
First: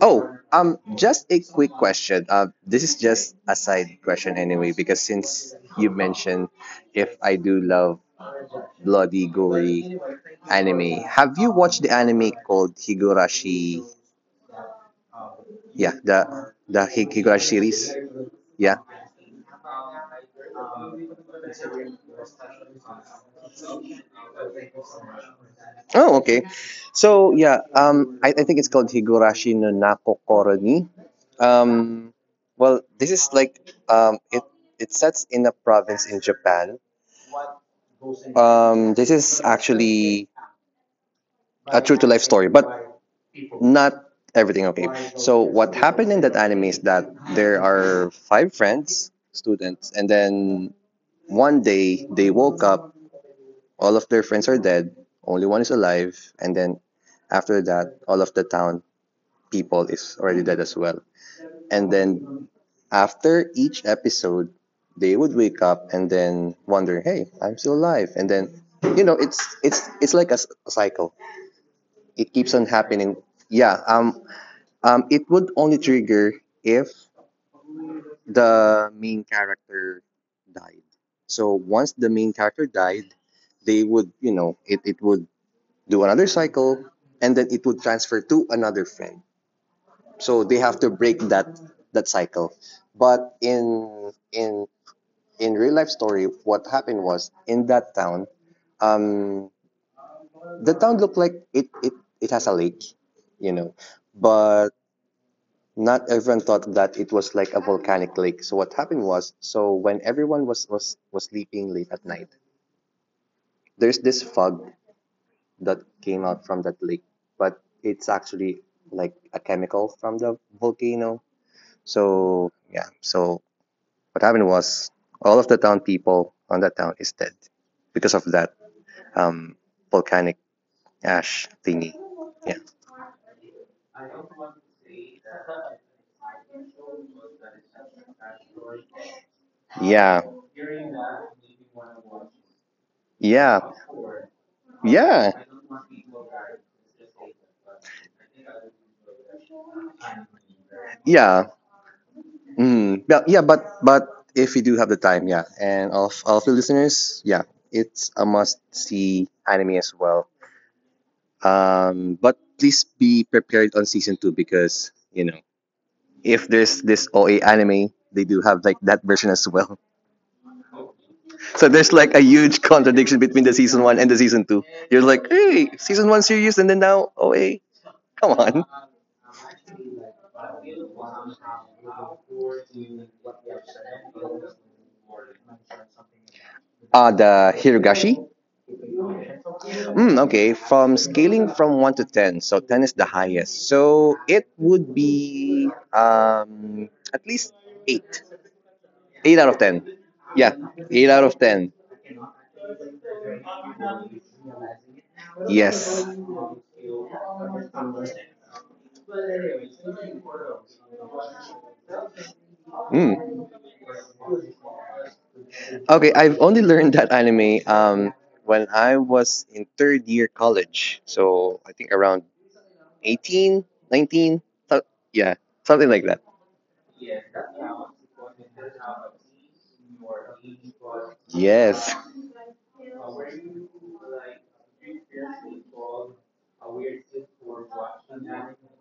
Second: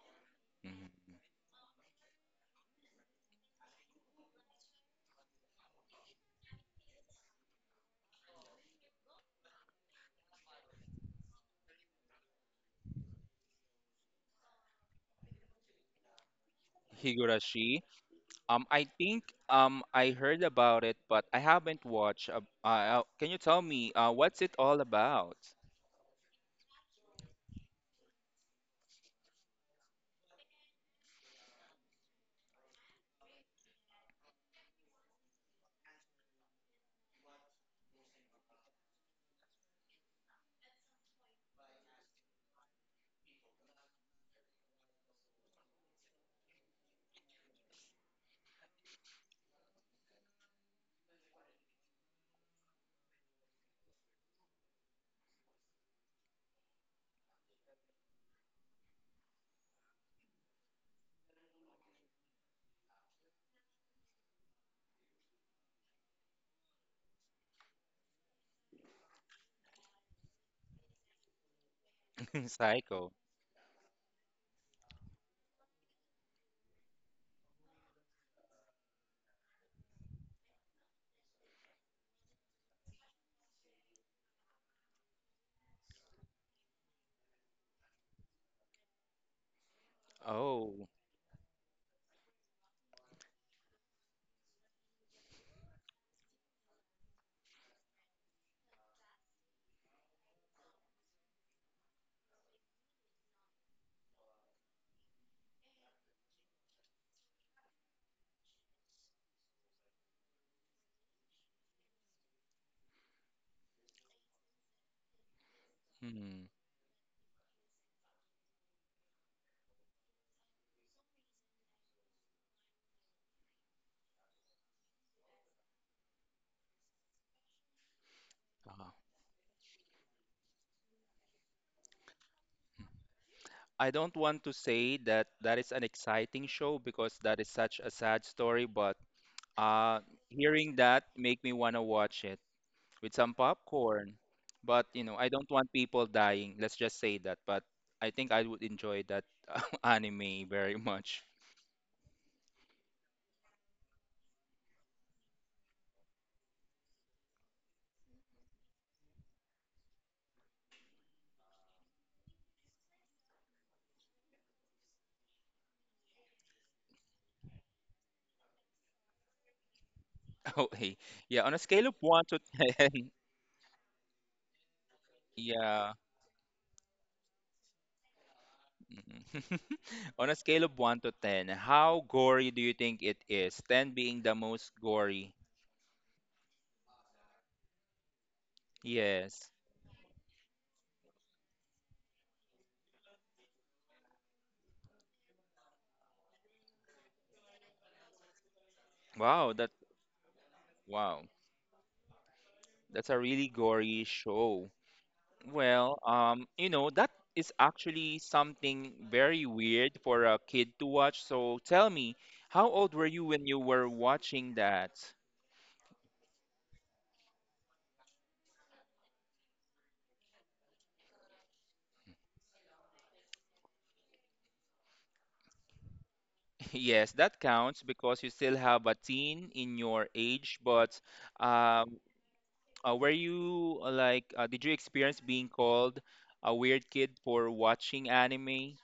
S2: Oh,
S1: Mhm.
S2: just a quick question. This is just a side question anyway, because since you mentioned, if I do love bloody gory anime, have you watched the anime called Higurashi? Yeah, the Higurashi
S1: Higurashi.
S2: series.
S1: Um,
S2: Yeah.
S1: I think um, I heard about it, but I haven't watched. Can you tell me what's it all about?
S2: Oh, okay. So yeah, I think it's called Higurashi no Nako Koroni. Um, well, this is like, um, it it sets in a province in Japan. This is actually a true to life story, but not everything. Okay. So what happened in that anime is that there are five friends, students, and then one day they woke up. All of their friends are dead, only one is alive, and then after that, all of the town people is already dead as well. And then after each episode, they would wake up and then wonder, "Hey, I'm still alive." And then, it's like a cycle. It keeps on
S1: Psycho.
S2: happening. Yeah. It would only trigger if the main character died. So once the main character died, they would, it would do another cycle, and then it would transfer to another friend. So they have
S1: Oh.
S2: to break that cycle. But in real life story, what happened was, in that town, um, the town looked like it has a lake, you know, but not everyone thought that it was like a volcanic lake. So what happened was, so when everyone was sleeping late at night, there's this fog that came out
S1: Hmm.
S2: from that lake, but it's actually like a chemical from the volcano. So yeah, so what happened was, all of the town people on that town is dead, because of that
S1: Ah.
S2: um, volcanic ash thingy. Yeah,
S1: I don't want to say that that is an exciting show because that is such a sad story, but uh
S2: yeah,
S1: hearing that make me wanna watch it. With some
S2: yeah,
S1: popcorn. But you know, I
S2: yeah,
S1: don't want people dying. Let's just say that. But I think I would enjoy that anime very much.
S2: yeah. Mm. Yeah, yeah, but if you do have the time, yeah, and all of the listeners, yeah, it's a must see anime as well. But please be prepared on season two, because if there's this OA anime, they do have like that version as well.
S1: Okay. Yeah, on a
S2: So
S1: scale
S2: there's
S1: of
S2: like a
S1: one to
S2: huge
S1: ten,
S2: contradiction between the season one and the season two. You're like, hey,
S1: yeah.
S2: season one serious, and then now OA. Come on.
S1: Mhm. On a scale of one to ten, how gory do you think it is? Ten being the most gory.
S2: The Hirugashi.
S1: Yes.
S2: Mm, okay, from scaling from 1 to 10, so 10 is the highest. So it would be, at least 8. 8 out
S1: Wow,
S2: of
S1: that,
S2: 10. Yeah, eight
S1: wow.
S2: out of ten.
S1: That's a really gory show. Well,
S2: Yes.
S1: you know, that is actually something very weird for a kid to watch. So tell me, how old were
S2: Mm.
S1: you when you were watching that?
S2: Okay, I've only learned that anime when I was in third year college. So I think around 18, 19, so- yeah, something like that.
S1: Yes, that counts because you still have a teen in your age, but
S2: Yes.
S1: um, did you experience being called a weird kid for watching anime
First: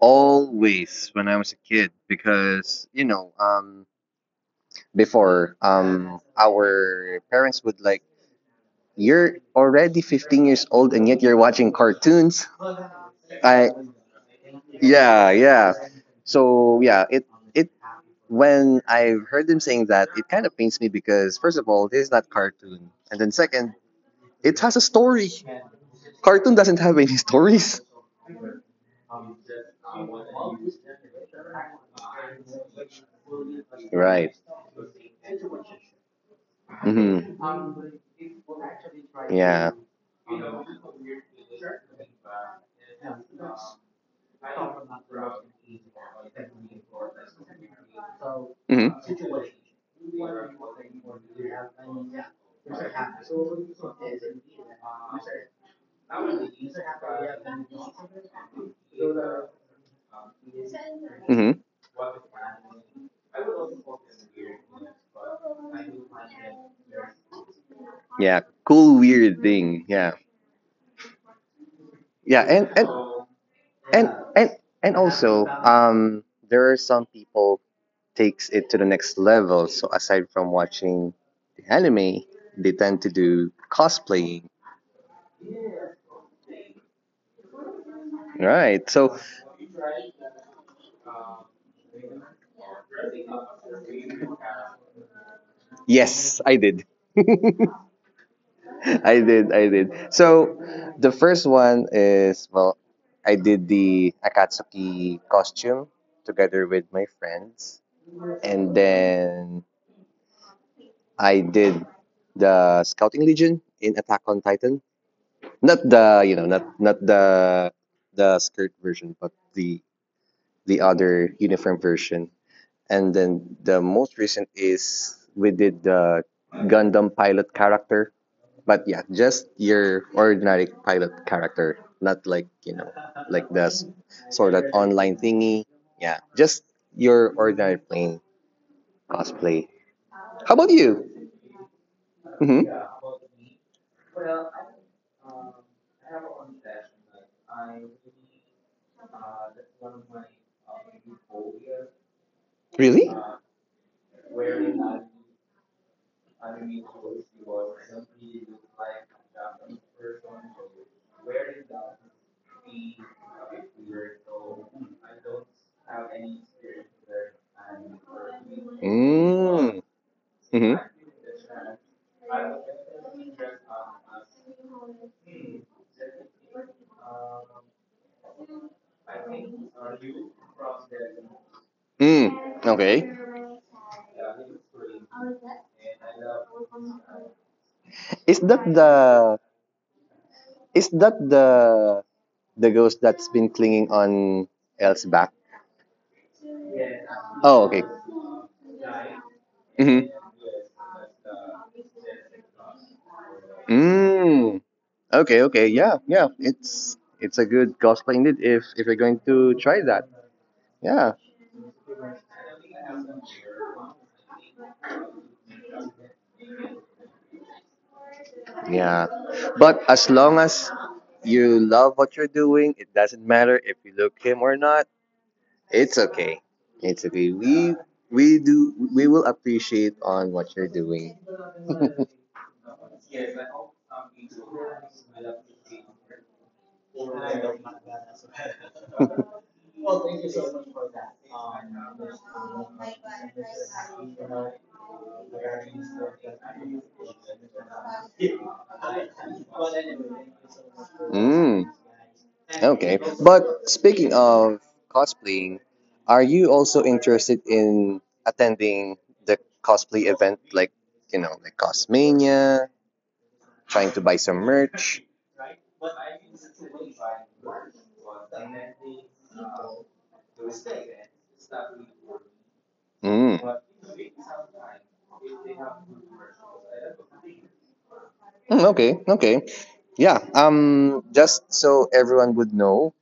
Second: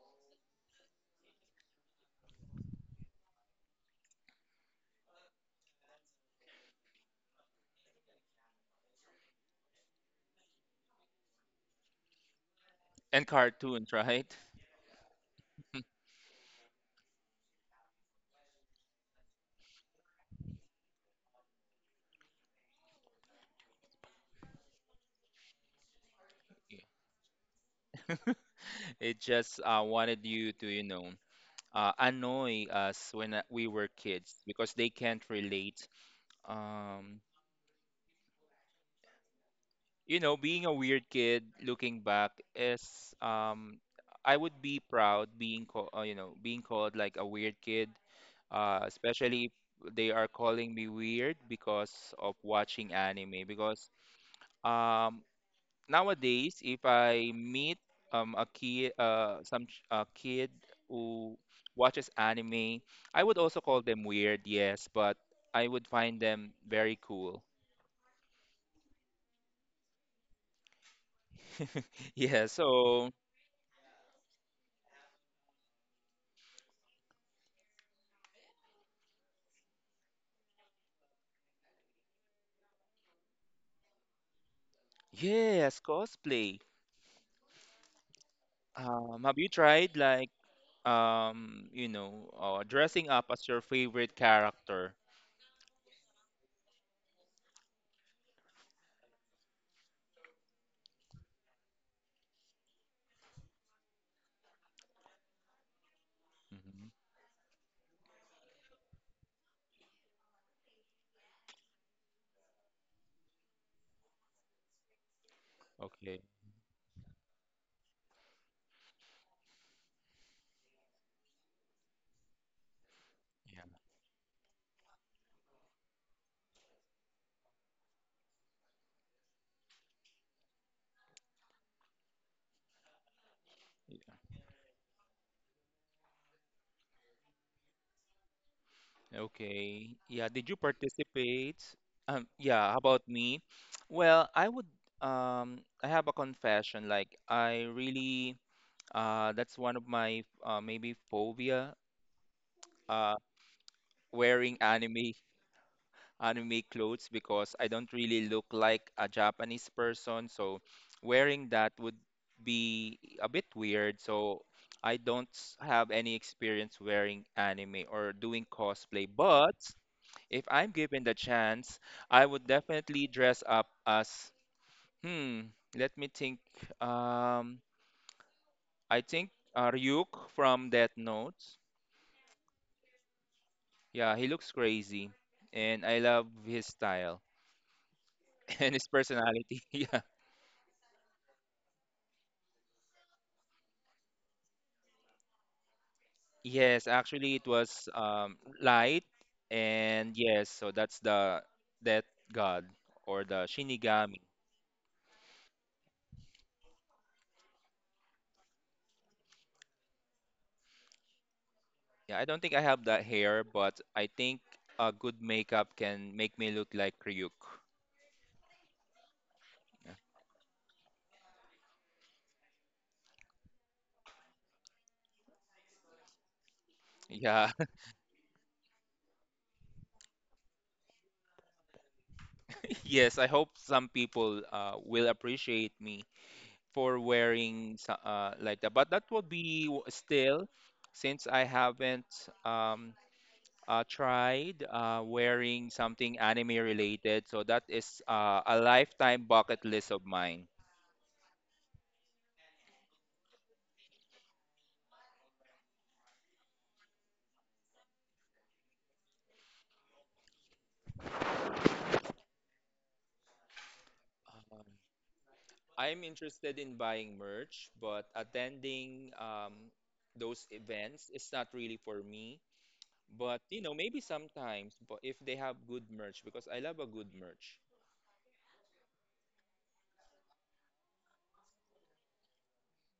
S2: Always when I was a kid, because before our parents would like, you're already 15 years old and yet you're watching cartoons.
S1: and
S2: I
S1: cartoons, right?
S2: Yeah, yeah, so yeah, it when I heard them saying that, it kind of pains me, because first of all, this is not cartoon, and then second, it has a story. Cartoon doesn't have any stories.
S1: It just wanted you to, you know. Annoy us when we were
S2: Right.
S1: kids because they can't relate.
S2: Mm-hmm.
S1: Um,
S2: Yeah.
S1: you know, being a weird kid looking back is, I would be proud being called, being called like a weird kid,
S2: Mm-hmm.
S1: especially if they are calling me weird because of watching anime because um, nowadays, if I meet a kid, a kid who
S2: Mm-hmm.
S1: watches anime, I would also call them weird, yes, but I would find them very cool.
S2: Yeah. Cool, weird thing. Yeah. Yeah.
S1: Yeah, so
S2: And and and also, there are some people takes it to the next level. So aside from watching the anime, they tend to do cosplaying.
S1: yes, cosplay.
S2: Right. So
S1: Have you tried like dressing up as your favorite character?
S2: yes, I did. I did, I did. So the first one is, well, I did the Akatsuki costume together with
S1: Hmm.
S2: my friends, and then I did the Scouting Legion in Attack on Titan. Not
S1: Okay.
S2: the, not the skirt version, but the other uniform version. And then
S1: Yeah.
S2: the most recent is, we did the Gundam pilot character. But yeah, just your ordinary pilot character, not like, like the sort of online thingy. Yeah, just your ordinary plain cosplay.
S1: Okay. Yeah, did you
S2: How about you?
S1: participate?
S2: Hmm.
S1: Yeah, how about me? Well, I would, I have a confession. Like I really, that's one of my maybe phobia,
S2: Really?
S1: uh wearing anime clothes because I don't really look like a Japanese person, so wearing that would be a bit weird. So I don't have any experience wearing anime or doing cosplay, but
S2: Mm.
S1: if
S2: Hmm.
S1: I'm given the chance, I would definitely dress up as, hmm, let me think. Um, I think Ryuk from Death Note.
S2: Mm. Okay.
S1: Yeah, he looks crazy, and I love his style
S2: Is that
S1: and his
S2: the
S1: personality. Yeah.
S2: is that the ghost that's been clinging on Elle's back?
S1: Yes, actually, it
S2: Oh, okay.
S1: was, light, and
S2: Mm-hmm.
S1: yes, so that's the Death God or the Shinigami.
S2: Mm. Okay, okay, yeah, yeah. It's a good gospel indeed, if you're going to try that. Yeah,
S1: Yeah, I don't think I have that hair, but I think a good makeup can make me look like Ryuk.
S2: yeah. But as long as you love what you're doing, it doesn't matter if you look him or not. It's okay. It's okay.
S1: Yeah.
S2: We we do we will appreciate on what you're doing.
S1: Yes, I hope some people will appreciate me for wearing like that. But that would be still, since I haven't, um, tried wearing something anime related. So that is a lifetime bucket list of mine.
S2: Mm, okay. But speaking of cosplaying, are you also interested in attending the cosplay event, like, like Cosmania, trying to buy some
S1: Um,
S2: merch?
S1: I'm interested in buying merch, but attending those events is not really for me.
S2: Mm.
S1: But you know, maybe sometimes, but if they have good merch, because I love a good merch.
S2: Mm, okay, okay. Yeah, just so everyone would know,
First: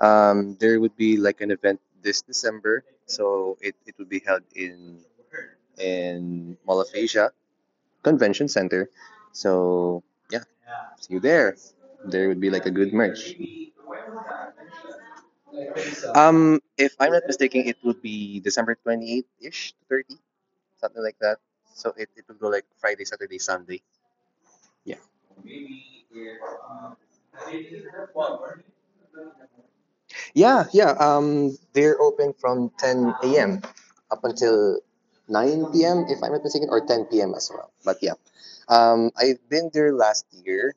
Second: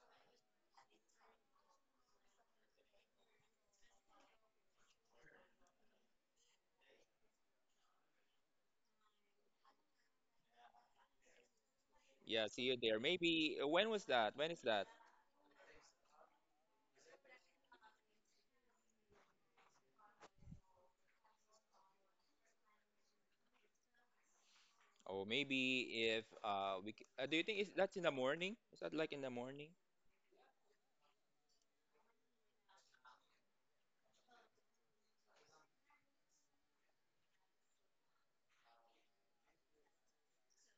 S2: there would be like an event this December. So it would be held in Mall of Asia convention center. So yeah, see you there. There would be
S1: Yeah,
S2: like
S1: see
S2: a
S1: you
S2: good
S1: there.
S2: merch.
S1: Maybe when was that? When is that?
S2: If I'm not mistaken, it would be December 28th ish to 30, something like that. So it would go like Friday, Saturday, Sunday. Yeah.
S1: Oh, maybe if do you think is that's in the morning? Is that like in the morning?
S2: Yeah, yeah. They're open from 10 a.m. up until 9 p.m., if I'm not mistaken, or 10 p.m. as well. But yeah, I've been there last year.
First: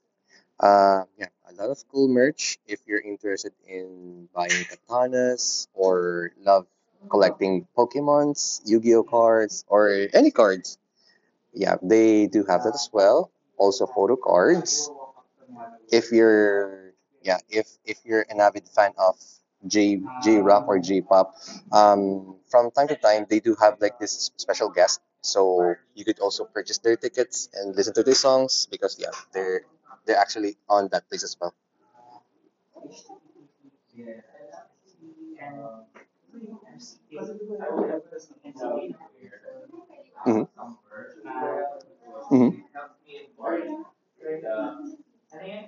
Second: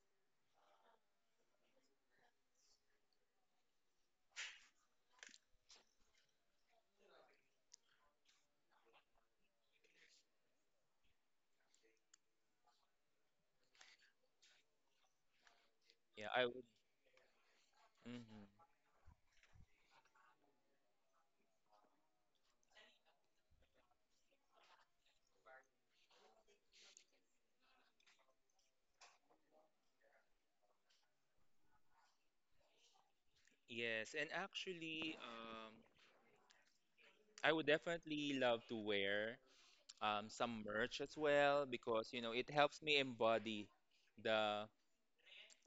S2: Yeah, a lot of cool merch if you're interested in buying katanas or love collecting Pokemons, Yu Gi Oh cards, or any cards. Yeah, they do have that as well. Also, photo cards. If
S1: Yeah, I would.
S2: you're Yeah, if you're an
S1: Mhm.
S2: avid fan of J rock or J pop, from time to time they do have like this special guest, so you could also purchase their tickets and listen to their songs, because yeah, they're actually on that place as well.
S1: Yes, and actually, I would definitely love to wear some merch as well because you know it helps me embody the,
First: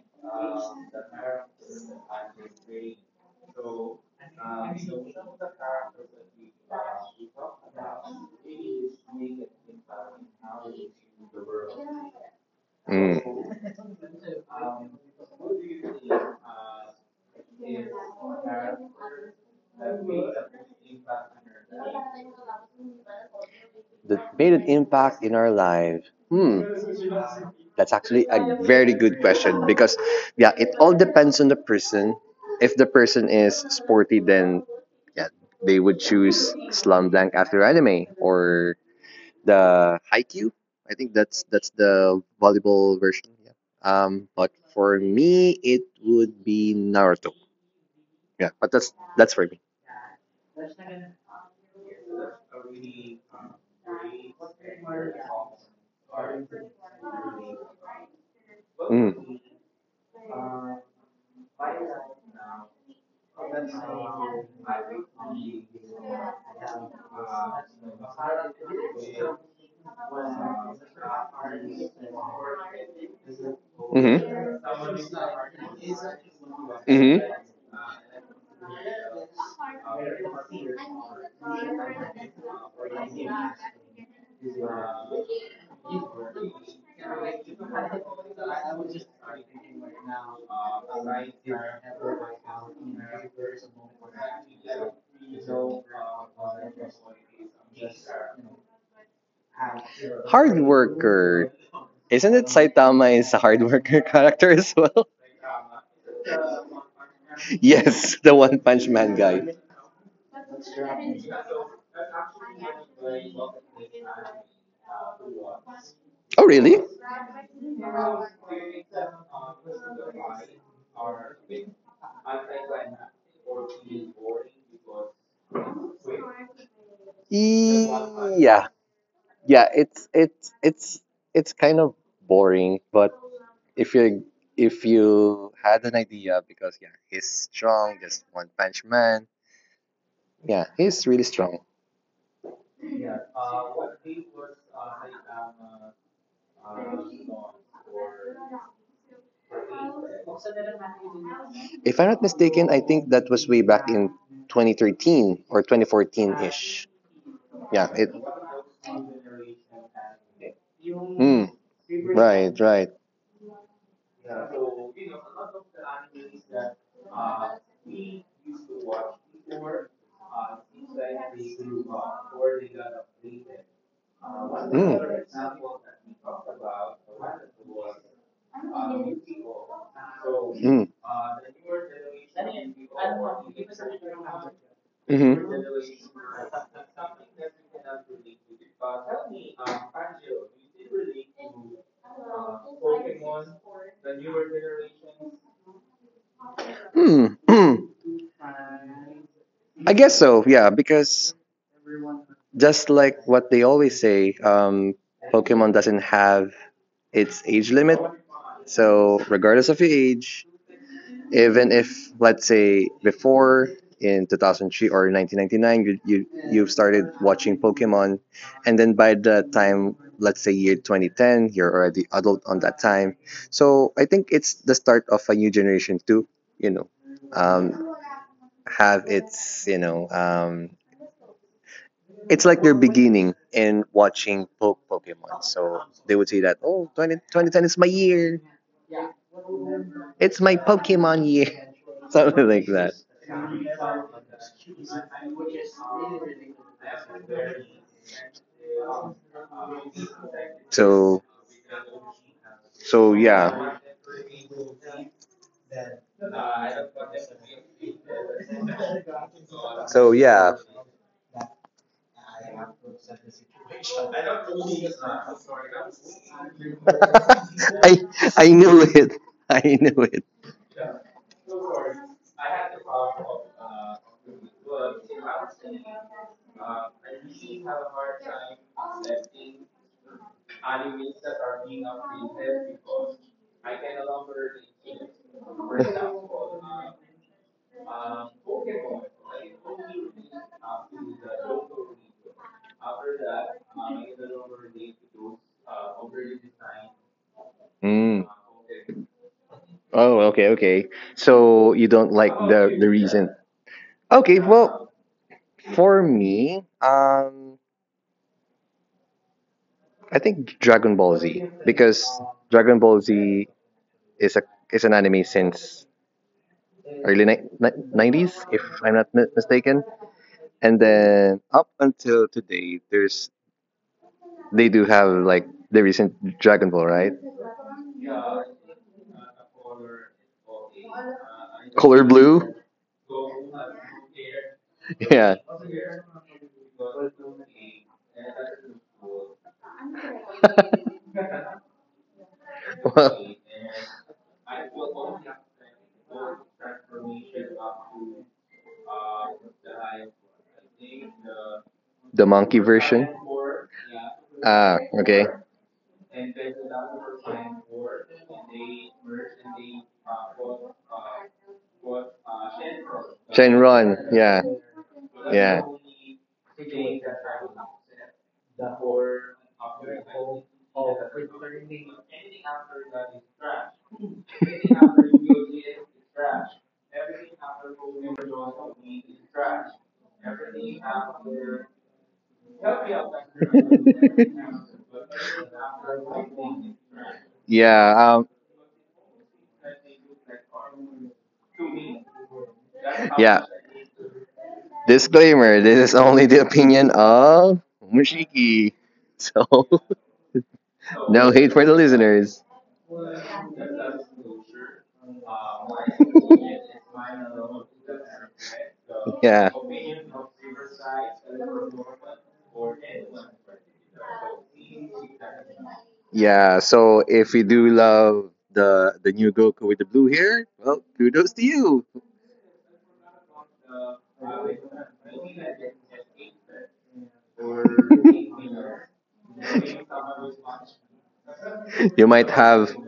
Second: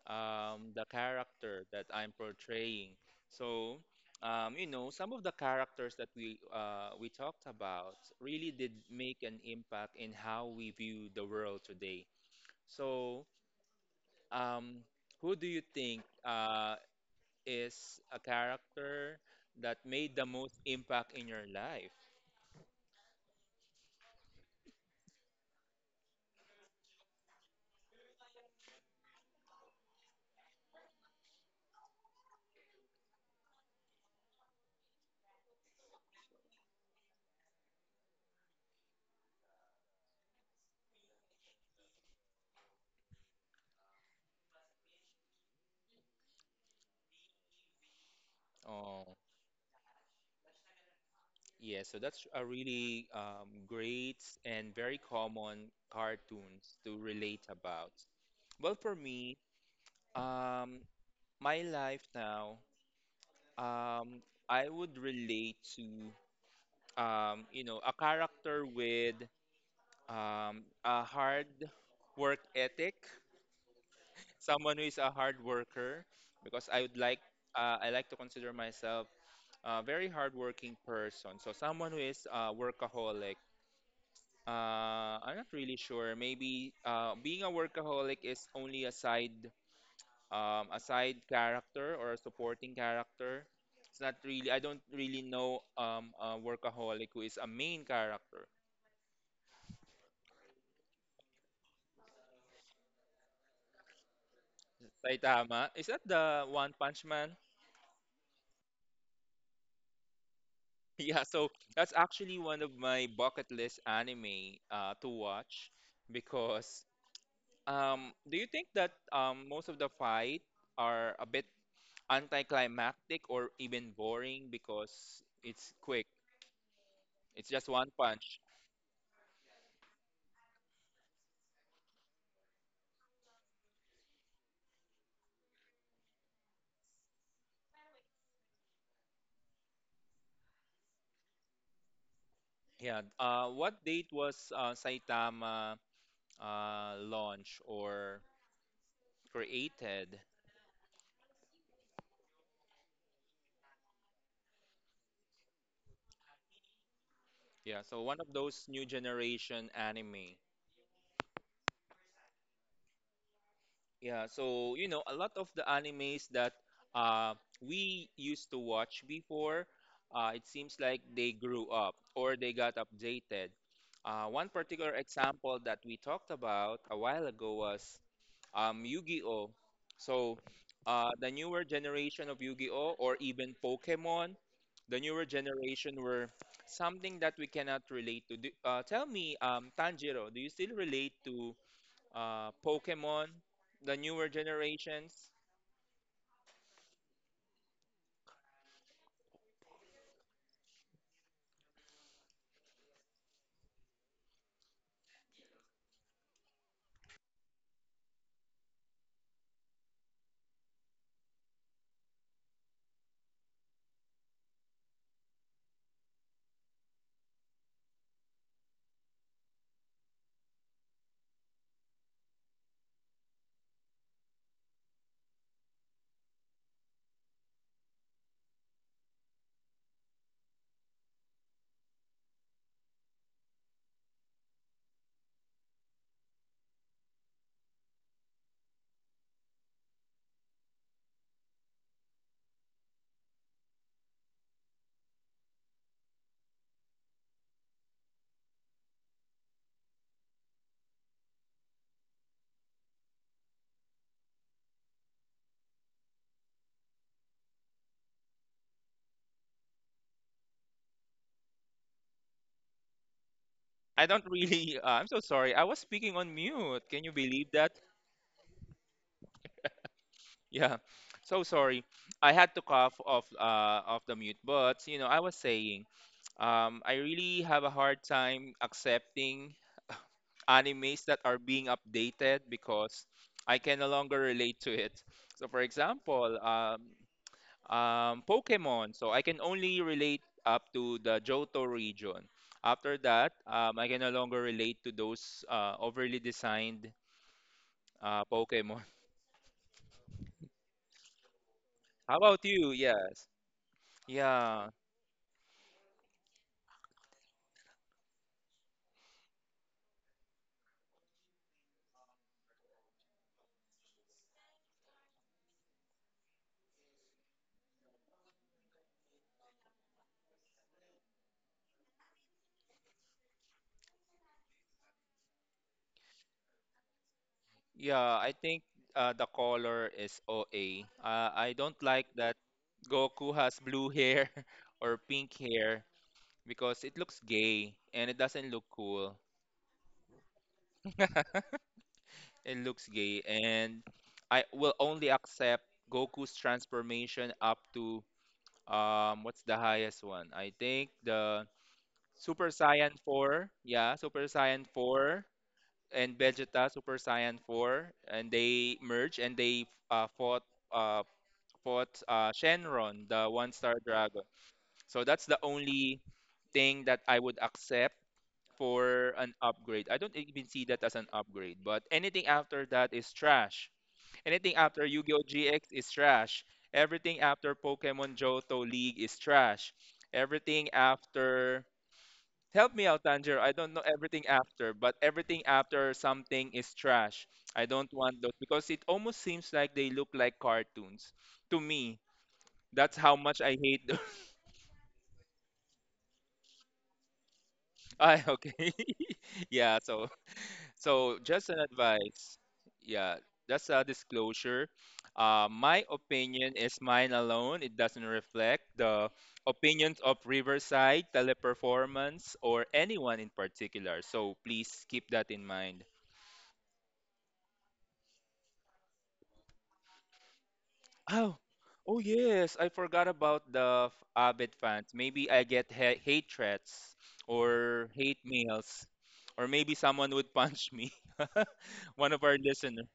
S1: the character that I'm portraying. So, some of the characters that we talked about really did make an impact in how we view the world today. So,
S2: Mm.
S1: um, who do you think is a character that made the most impact in your life?
S2: That made an impact in our lives. Hmm. That's actually a very good question, because yeah, it all depends on the person. If the person is sporty, then yeah, they would choose Slam Dunk after anime or the Haikyuu. I think that's the volleyball version. Yeah. But for me, it would be Naruto. Yeah, but that's
S1: Oh,
S2: that's for me.
S1: yeah, so that's a really great and very common cartoons to relate about. Well, for
S2: Mm.
S1: me, um, my life now, um, I would relate to, a character with a hard work ethic,
S2: Mm-hmm.
S1: someone who is a hard worker, because I would like,
S2: Mm-hmm.
S1: I like to consider myself a very hardworking person. So someone who is a workaholic. I'm not really sure. Maybe being a workaholic is only a side, a side character or a supporting character. It's not really, I don't really know a workaholic who is a main character.
S2: Hard worker. Isn't it Saitama is a hard worker character as well?
S1: Saitama, is that the One Punch Man?
S2: Yes, the One Punch Man guy.
S1: Yeah, so that's actually one of my bucket list anime to watch
S2: Oh,
S1: because
S2: really?
S1: do you think that most of the fight are a bit anticlimactic or even boring because it's quick? It's
S2: E,
S1: just one punch.
S2: Yeah, yeah. It's kind of boring, but if you if you had an idea, because yeah, he's strong, just one punch man. Yeah, he's really strong.
S1: Yeah. What date was Saitama launched or created?
S2: If I'm not mistaken, I think that was way back in 2013 or 2014 ish.
S1: Yeah.
S2: Yeah,
S1: So
S2: it.
S1: one of those new generation anime.
S2: Mm, right, right.
S1: Yeah. So you know, a lot of the animes that we used to watch before, it seems like they grew up or they got updated. One particular
S2: Mm.
S1: example that we talked about a while ago was, Yu-Gi-Oh. So
S2: Mm.
S1: the newer generation of Yu-Gi-Oh or even Pokemon, the newer
S2: Hmm.
S1: generation were something that we cannot relate to. Tell me, Tanjiro, do you still relate
S2: do
S1: to Pokemon, the newer generations?
S2: do Hmm. I guess so. Yeah, because just like what they always say, Pokemon doesn't have its age limit. So, regardless of your age, even if let's say before in 2003 or 1999 you started watching pokemon and then by the time let's say year 2010 you're already adult on that time so I think it's the start of a new generation to you know um, have its it's like they're beginning and watching Pokemon. So they would say that, oh, twenty twenty ten is my year. It's my Pokemon year. Something like that. So, so yeah. So yeah.
S1: I don't really. I'm so sorry. I was speaking on mute. Can you believe that?
S2: I I knew it. I knew it.
S1: Yeah, so sorry. I had to cough off the mute, but you know, I was saying, I really have a hard time accepting animes that are being updated because I can no longer relate to it. So, for example, Pokemon. So, I can only relate up to the Johto region. After that, I can no longer relate to those overly designed
S2: Mm.
S1: Pokemon.
S2: Oh, okay, okay. So you don't
S1: How about
S2: like
S1: you?
S2: the
S1: Yes.
S2: reason. Okay,
S1: Yeah.
S2: well, for me, I think Dragon Ball Z because Dragon Ball Z is a is an anime since early ni nineties, if I'm not mistaken. And then up until today, there's they do have like the recent Dragon Ball, right?
S1: Yeah. I think the color is OA. I don't
S2: Color
S1: like that
S2: blue?
S1: Goku has blue hair or pink
S2: Yeah.
S1: hair, because it looks gay and it doesn't look cool. It looks gay,
S2: well,
S1: and I will only accept Goku's transformation up to what's the highest one? I think the
S2: the
S1: Super
S2: monkey
S1: Saiyan
S2: version?
S1: 4. Yeah, Super Saiyan
S2: Ah,
S1: 4
S2: okay.
S1: and Vegeta Super Saiyan 4 and they merge and they uh, fought uh fought Shenron, the One Star
S2: Shenron,
S1: Dragon.
S2: yeah,
S1: So that's the
S2: yeah.
S1: only thing that I would accept for an upgrade. I don't even see that as an upgrade, but anything after that is trash. Anything after Yu-Gi-Oh! GX is trash. Everything after Pokemon Johto League is trash. Everything after. Help me out, Tanjiro. I don't know everything after, but everything after something is trash. I don't
S2: yeah,
S1: want those
S2: um,
S1: because it almost seems like they look like cartoons. To me, that's how much
S2: yeah.
S1: I hate those.
S2: Disclaimer, this is only the opinion of
S1: Ah, okay.
S2: Mushiki. So,
S1: Yeah, so.
S2: no
S1: Just
S2: hate
S1: an
S2: for the
S1: advice.
S2: listeners.
S1: Yeah, that's a disclosure. My opinion is mine alone. It doesn't reflect the
S2: yeah.
S1: opinions of Riverside, Teleperformance, or anyone in particular. So please keep that in mind.
S2: Yeah. So if you do love the new Goku with the blue hair, well,
S1: Oh,
S2: kudos to you.
S1: oh yes, I forgot about the Abet fans. Maybe I get ha hate threats or hate mails, or maybe someone would punch me. One
S2: You
S1: of
S2: might
S1: our
S2: have
S1: listeners.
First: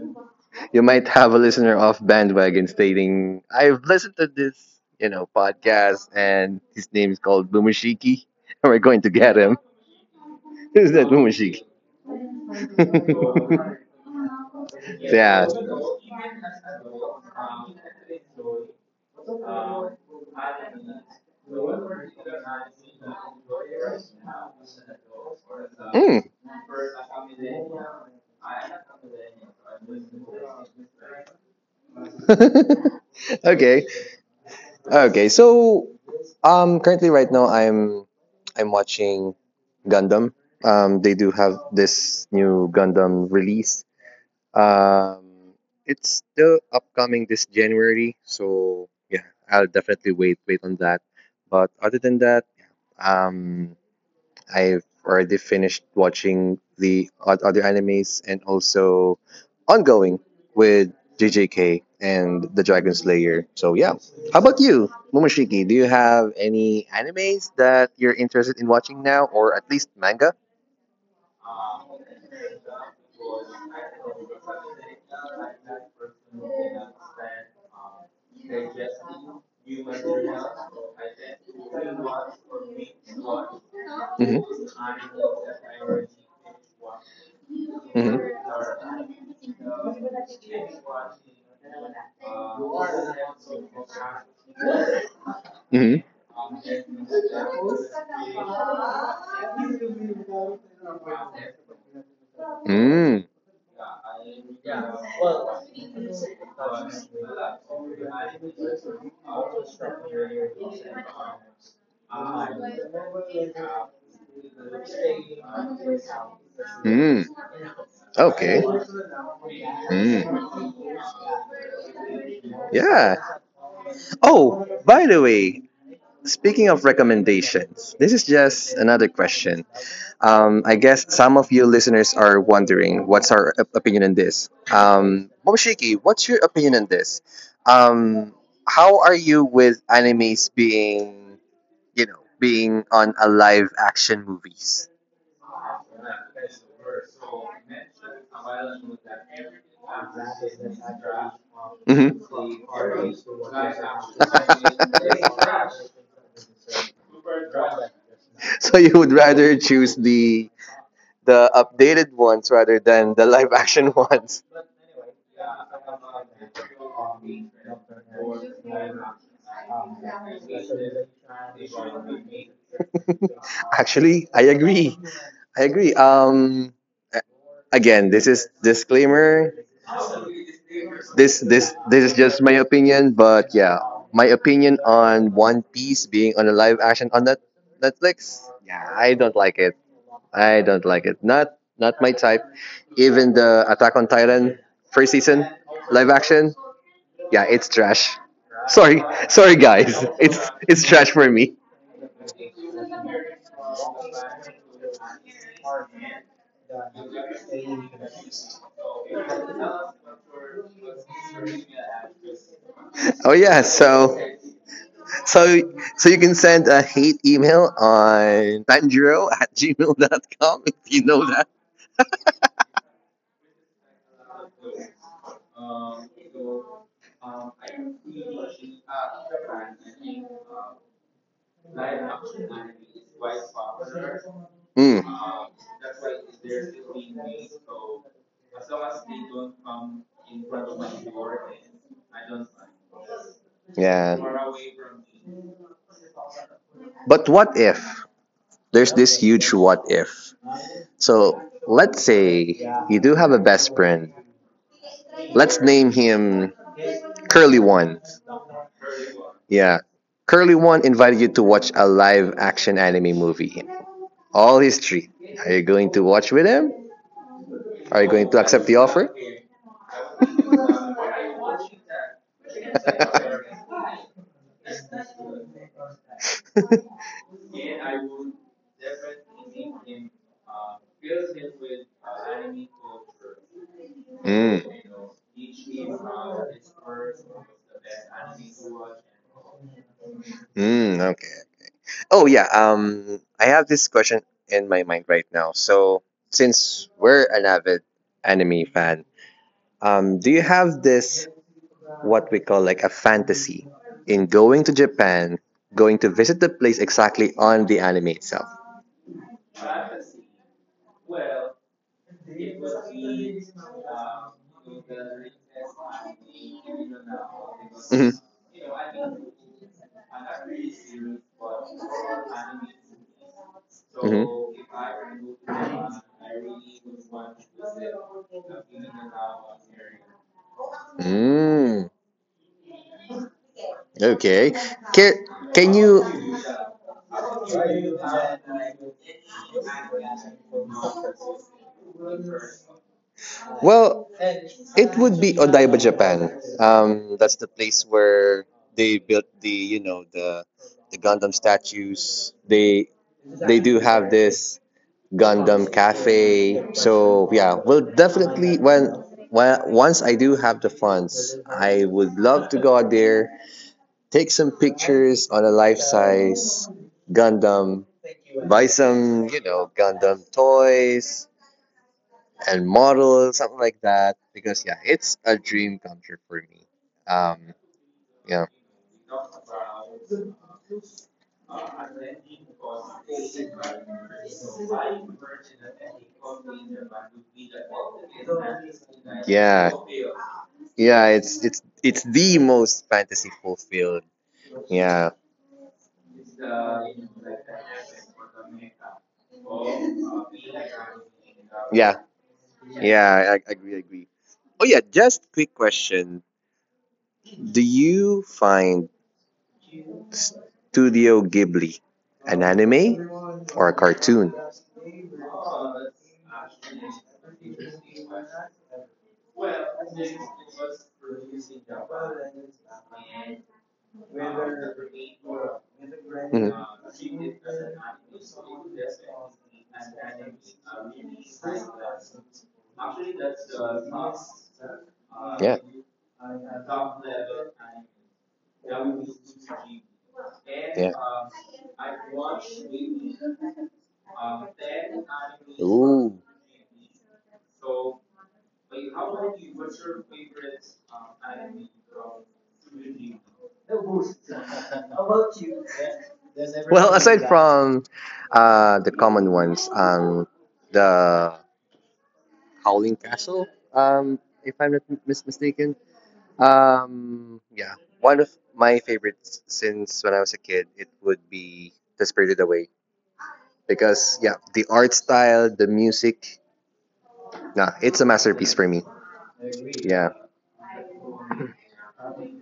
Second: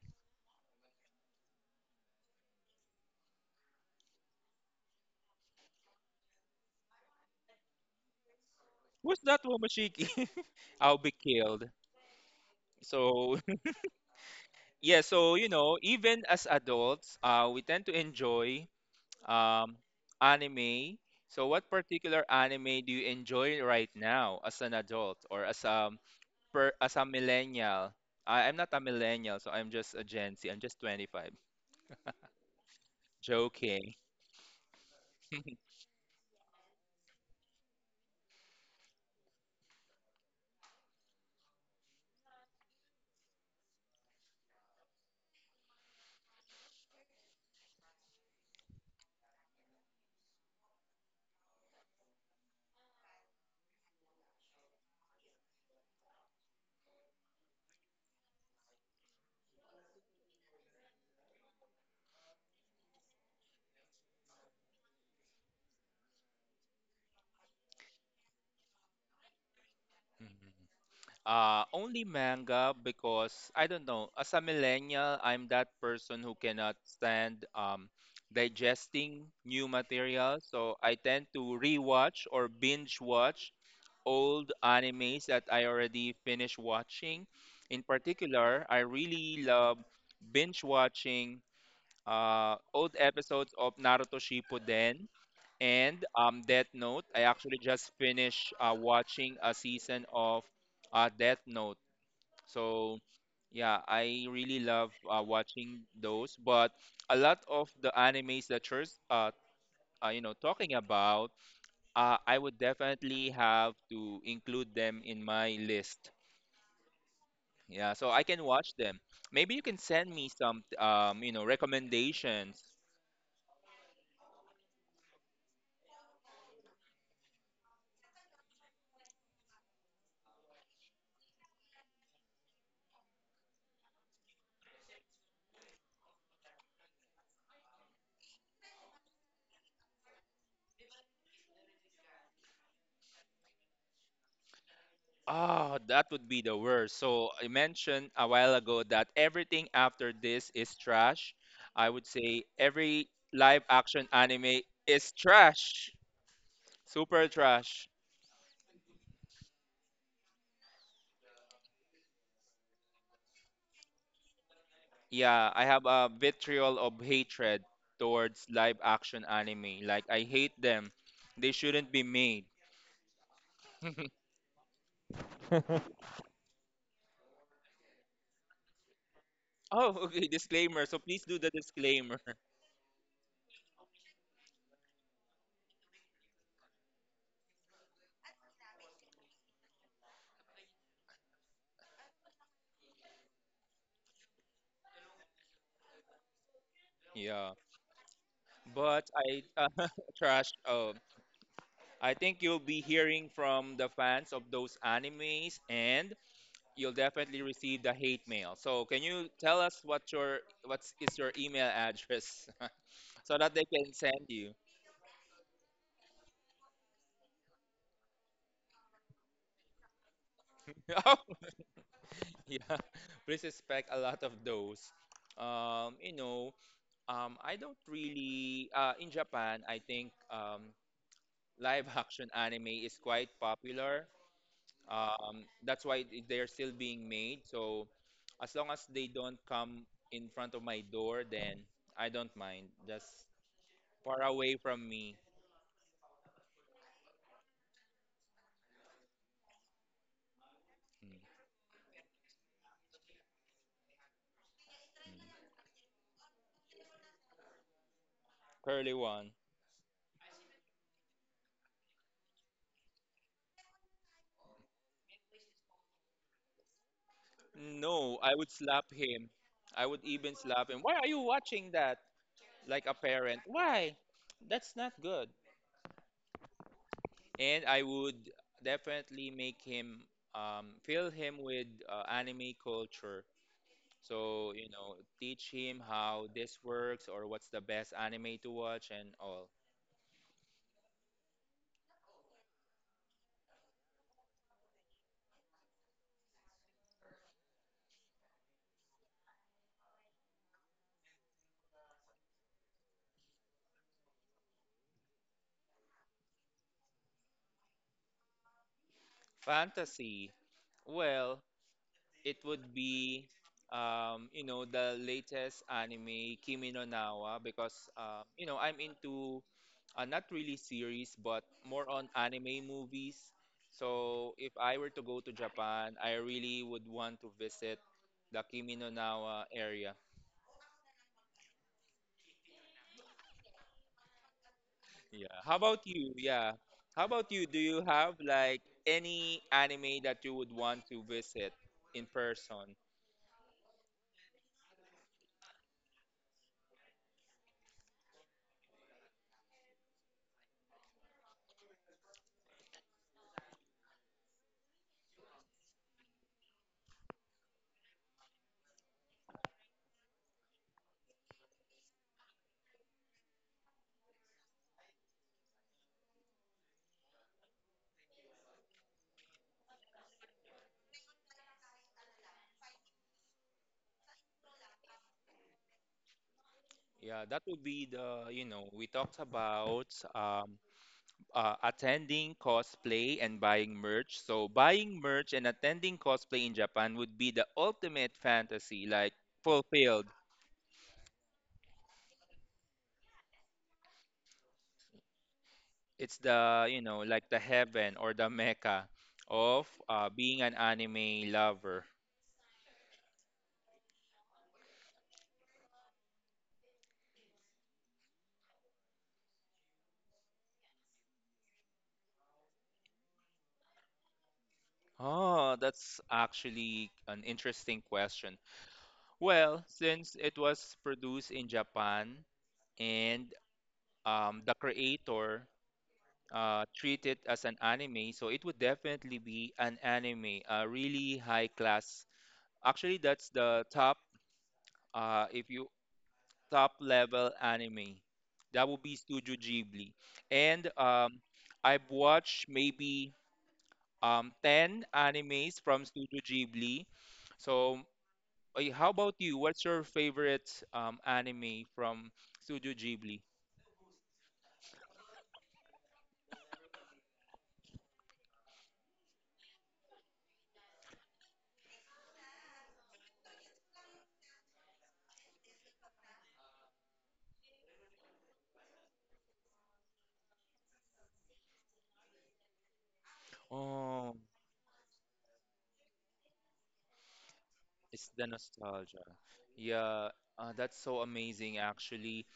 S2: you might have a listener off bandwagon stating, I've listened to this, you know, podcast and his name is called Bumashiki and we're going to
S1: Who's
S2: get
S1: that,
S2: him.
S1: Womashiki?
S2: Is
S1: I'll
S2: that
S1: be
S2: Bumashiki?
S1: killed. So.
S2: so
S1: Yeah, so
S2: yeah.
S1: you know, even as adults, we tend to enjoy, um, anime. So what particular anime do you enjoy right now as an adult or
S2: Mm.
S1: as a millennial? I'm not a millennial, so I'm just a Gen Z. I'm just 25.
S2: okay.
S1: Joking.
S2: Okay. So currently, right now, I'm watching Gundam. They do have this new Gundam release. Um, it's still upcoming this January, so yeah, I'll definitely wait on that. But other than that, um, I've already finished watching the other animes and also ongoing with JJK and the Dragon Slayer. So yeah. How about you, Momoshiki? Do you have any animes that you're interested in watching now or at least manga?
S1: Only manga because I don't know. As a millennial, I'm that person who cannot stand, digesting new material. So I tend to rewatch or binge watch old
S2: Mhm.
S1: animes that I already finished watching. In
S2: Mhm.
S1: particular, I really love binge watching old episodes of Naruto Shippuden
S2: Mhm.
S1: and, Death Note. I actually just finished watching a season of Death Note. So
S2: Mm.
S1: yeah, I really love watching those. But a lot of the animes that you're uh, you know talking about, I would definitely have to include them in my list.
S2: Mm.
S1: Yeah, so I can
S2: Okay.
S1: watch them. Maybe you can send me some,
S2: Mm.
S1: you know recommendations.
S2: Yeah. Oh, by the way, speaking of recommendations, this is just another question. I guess some of you listeners are wondering what's our opinion on this. Momoshiki, what's your opinion on this? Um, how are you with animes being, you know, being on a live action movies?
S1: Oh, that would be the worst. So I mentioned a while ago that everything after this is trash. I would
S2: Hmm.
S1: say every live action anime is trash. Super trash.
S2: So you would rather choose the updated ones rather than the live action ones.
S1: Yeah, I have a vitriol of hatred towards live action anime. Like, I hate them. They shouldn't be made.
S2: Actually, I agree. I agree. Again, this is disclaimer.
S1: Oh, okay, disclaimer. So please
S2: This
S1: do the
S2: this this is
S1: disclaimer.
S2: just my opinion, but yeah, my opinion on One Piece being on a live action on Netflix. Yeah, I don't like it. I don't like it. Not my type. Even the Attack on Titan first season live action. Yeah,
S1: Yeah,
S2: it's trash. Sorry,
S1: but I,
S2: sorry guys. It's
S1: trash.
S2: it's trash for me.
S1: I think you'll be hearing from the fans of those animes, and you'll definitely receive the hate mail. So can you tell us what is your email address
S2: Oh
S1: so that
S2: yeah,
S1: they can send you?
S2: so so you can send a hate email on banjiro@gmail.com if you know that.
S1: Yeah, please expect a lot of those. You know, I don't really, in Japan. I think, live action anime is quite popular.
S2: Mm.
S1: That's why they're still being made. So as long as they don't come in front of my door, then I don't mind. Just
S2: Yeah.
S1: far away from me.
S2: But what if? There's this huge what if. So
S1: Mm,
S2: let's say you do have a best friend.
S1: mm.
S2: Let's name him Curly One.
S1: Curly one.
S2: Yeah. Curly One invited you to watch a live action anime movie. All history. Are you going to watch with him? Are you
S1: No,
S2: going
S1: I
S2: to
S1: would
S2: accept the
S1: slap
S2: offer?
S1: him. I would even slap him. Why are you watching that? Like a parent. Why? That's not good. And I would definitely make him, fill him with anime culture. So,
S2: Mm.
S1: you know, teach him how this works or what's the best anime to watch and all.
S2: Mm, okay. Oh yeah. I have this question in my mind right now. So since we're an avid anime fan, do you have this, what we call like a fantasy in going to Japan, going to visit the place exactly on the anime itself?
S1: Fantasy. Well, it would be, you know the latest anime Kimi no Nawa because
S2: Hmm.
S1: you know I'm into not really series but more on anime movies.
S2: Hmm.
S1: So if I were to go to Japan, I really would want to visit the Kimi no Nawa area.
S2: Mm, okay. Can,
S1: Yeah. How
S2: can
S1: about you?
S2: you?
S1: Yeah. How about you? Do you have like any anime that you would want to visit in person?
S2: Well, it would be Odaiba, Japan. That's the place where they built the, you know, the Gundam statues. They do have this Gundam cafe. So yeah, we'll definitely when once I do have the funds, I would love to go out there take some pictures on a life-size Gundam, buy some, you know, Gundam toys and models, something like that. Because yeah, it's a dream come true for me.
S1: Yeah, that
S2: Um,
S1: would be the,
S2: yeah.
S1: you know, we talked about, attending cosplay and buying merch. So buying merch and attending cosplay in Japan would be the ultimate fantasy, like
S2: Yeah.
S1: fulfilled.
S2: Yeah, it's it's the most fantasy fulfilled. Yeah.
S1: It's the, you know, like the heaven or the mecca of, being an anime lover.
S2: Yeah. Yeah, I agree, agree. Oh yeah, just quick question. Do you find Studio Ghibli an anime or a cartoon?
S1: Oh, that's actually an interesting question. Well, since it was produced in Japan and, the creator
S2: Mhm.
S1: treat it as an anime, so it would definitely be an anime, a really high class. Actually, that's the top, if
S2: Yeah,
S1: you top level anime, that would be Studio Ghibli. And,
S2: yeah.
S1: I've watched maybe, 10 animes from
S2: Ooh.
S1: Studio Ghibli. So, how about you? What's your favorite, anime from Studio Ghibli?
S2: Well, aside from the common ones, the Howling Castle, um, if I'm not mistaken. Yeah, one of my favorites since when I was a kid, it would be The Spirited Away because
S1: Oh,
S2: yeah, the art style, the music, nah, it's a
S1: it's the
S2: masterpiece for me.
S1: nostalgia.
S2: Yeah.
S1: Yeah, that's so amazing, actually.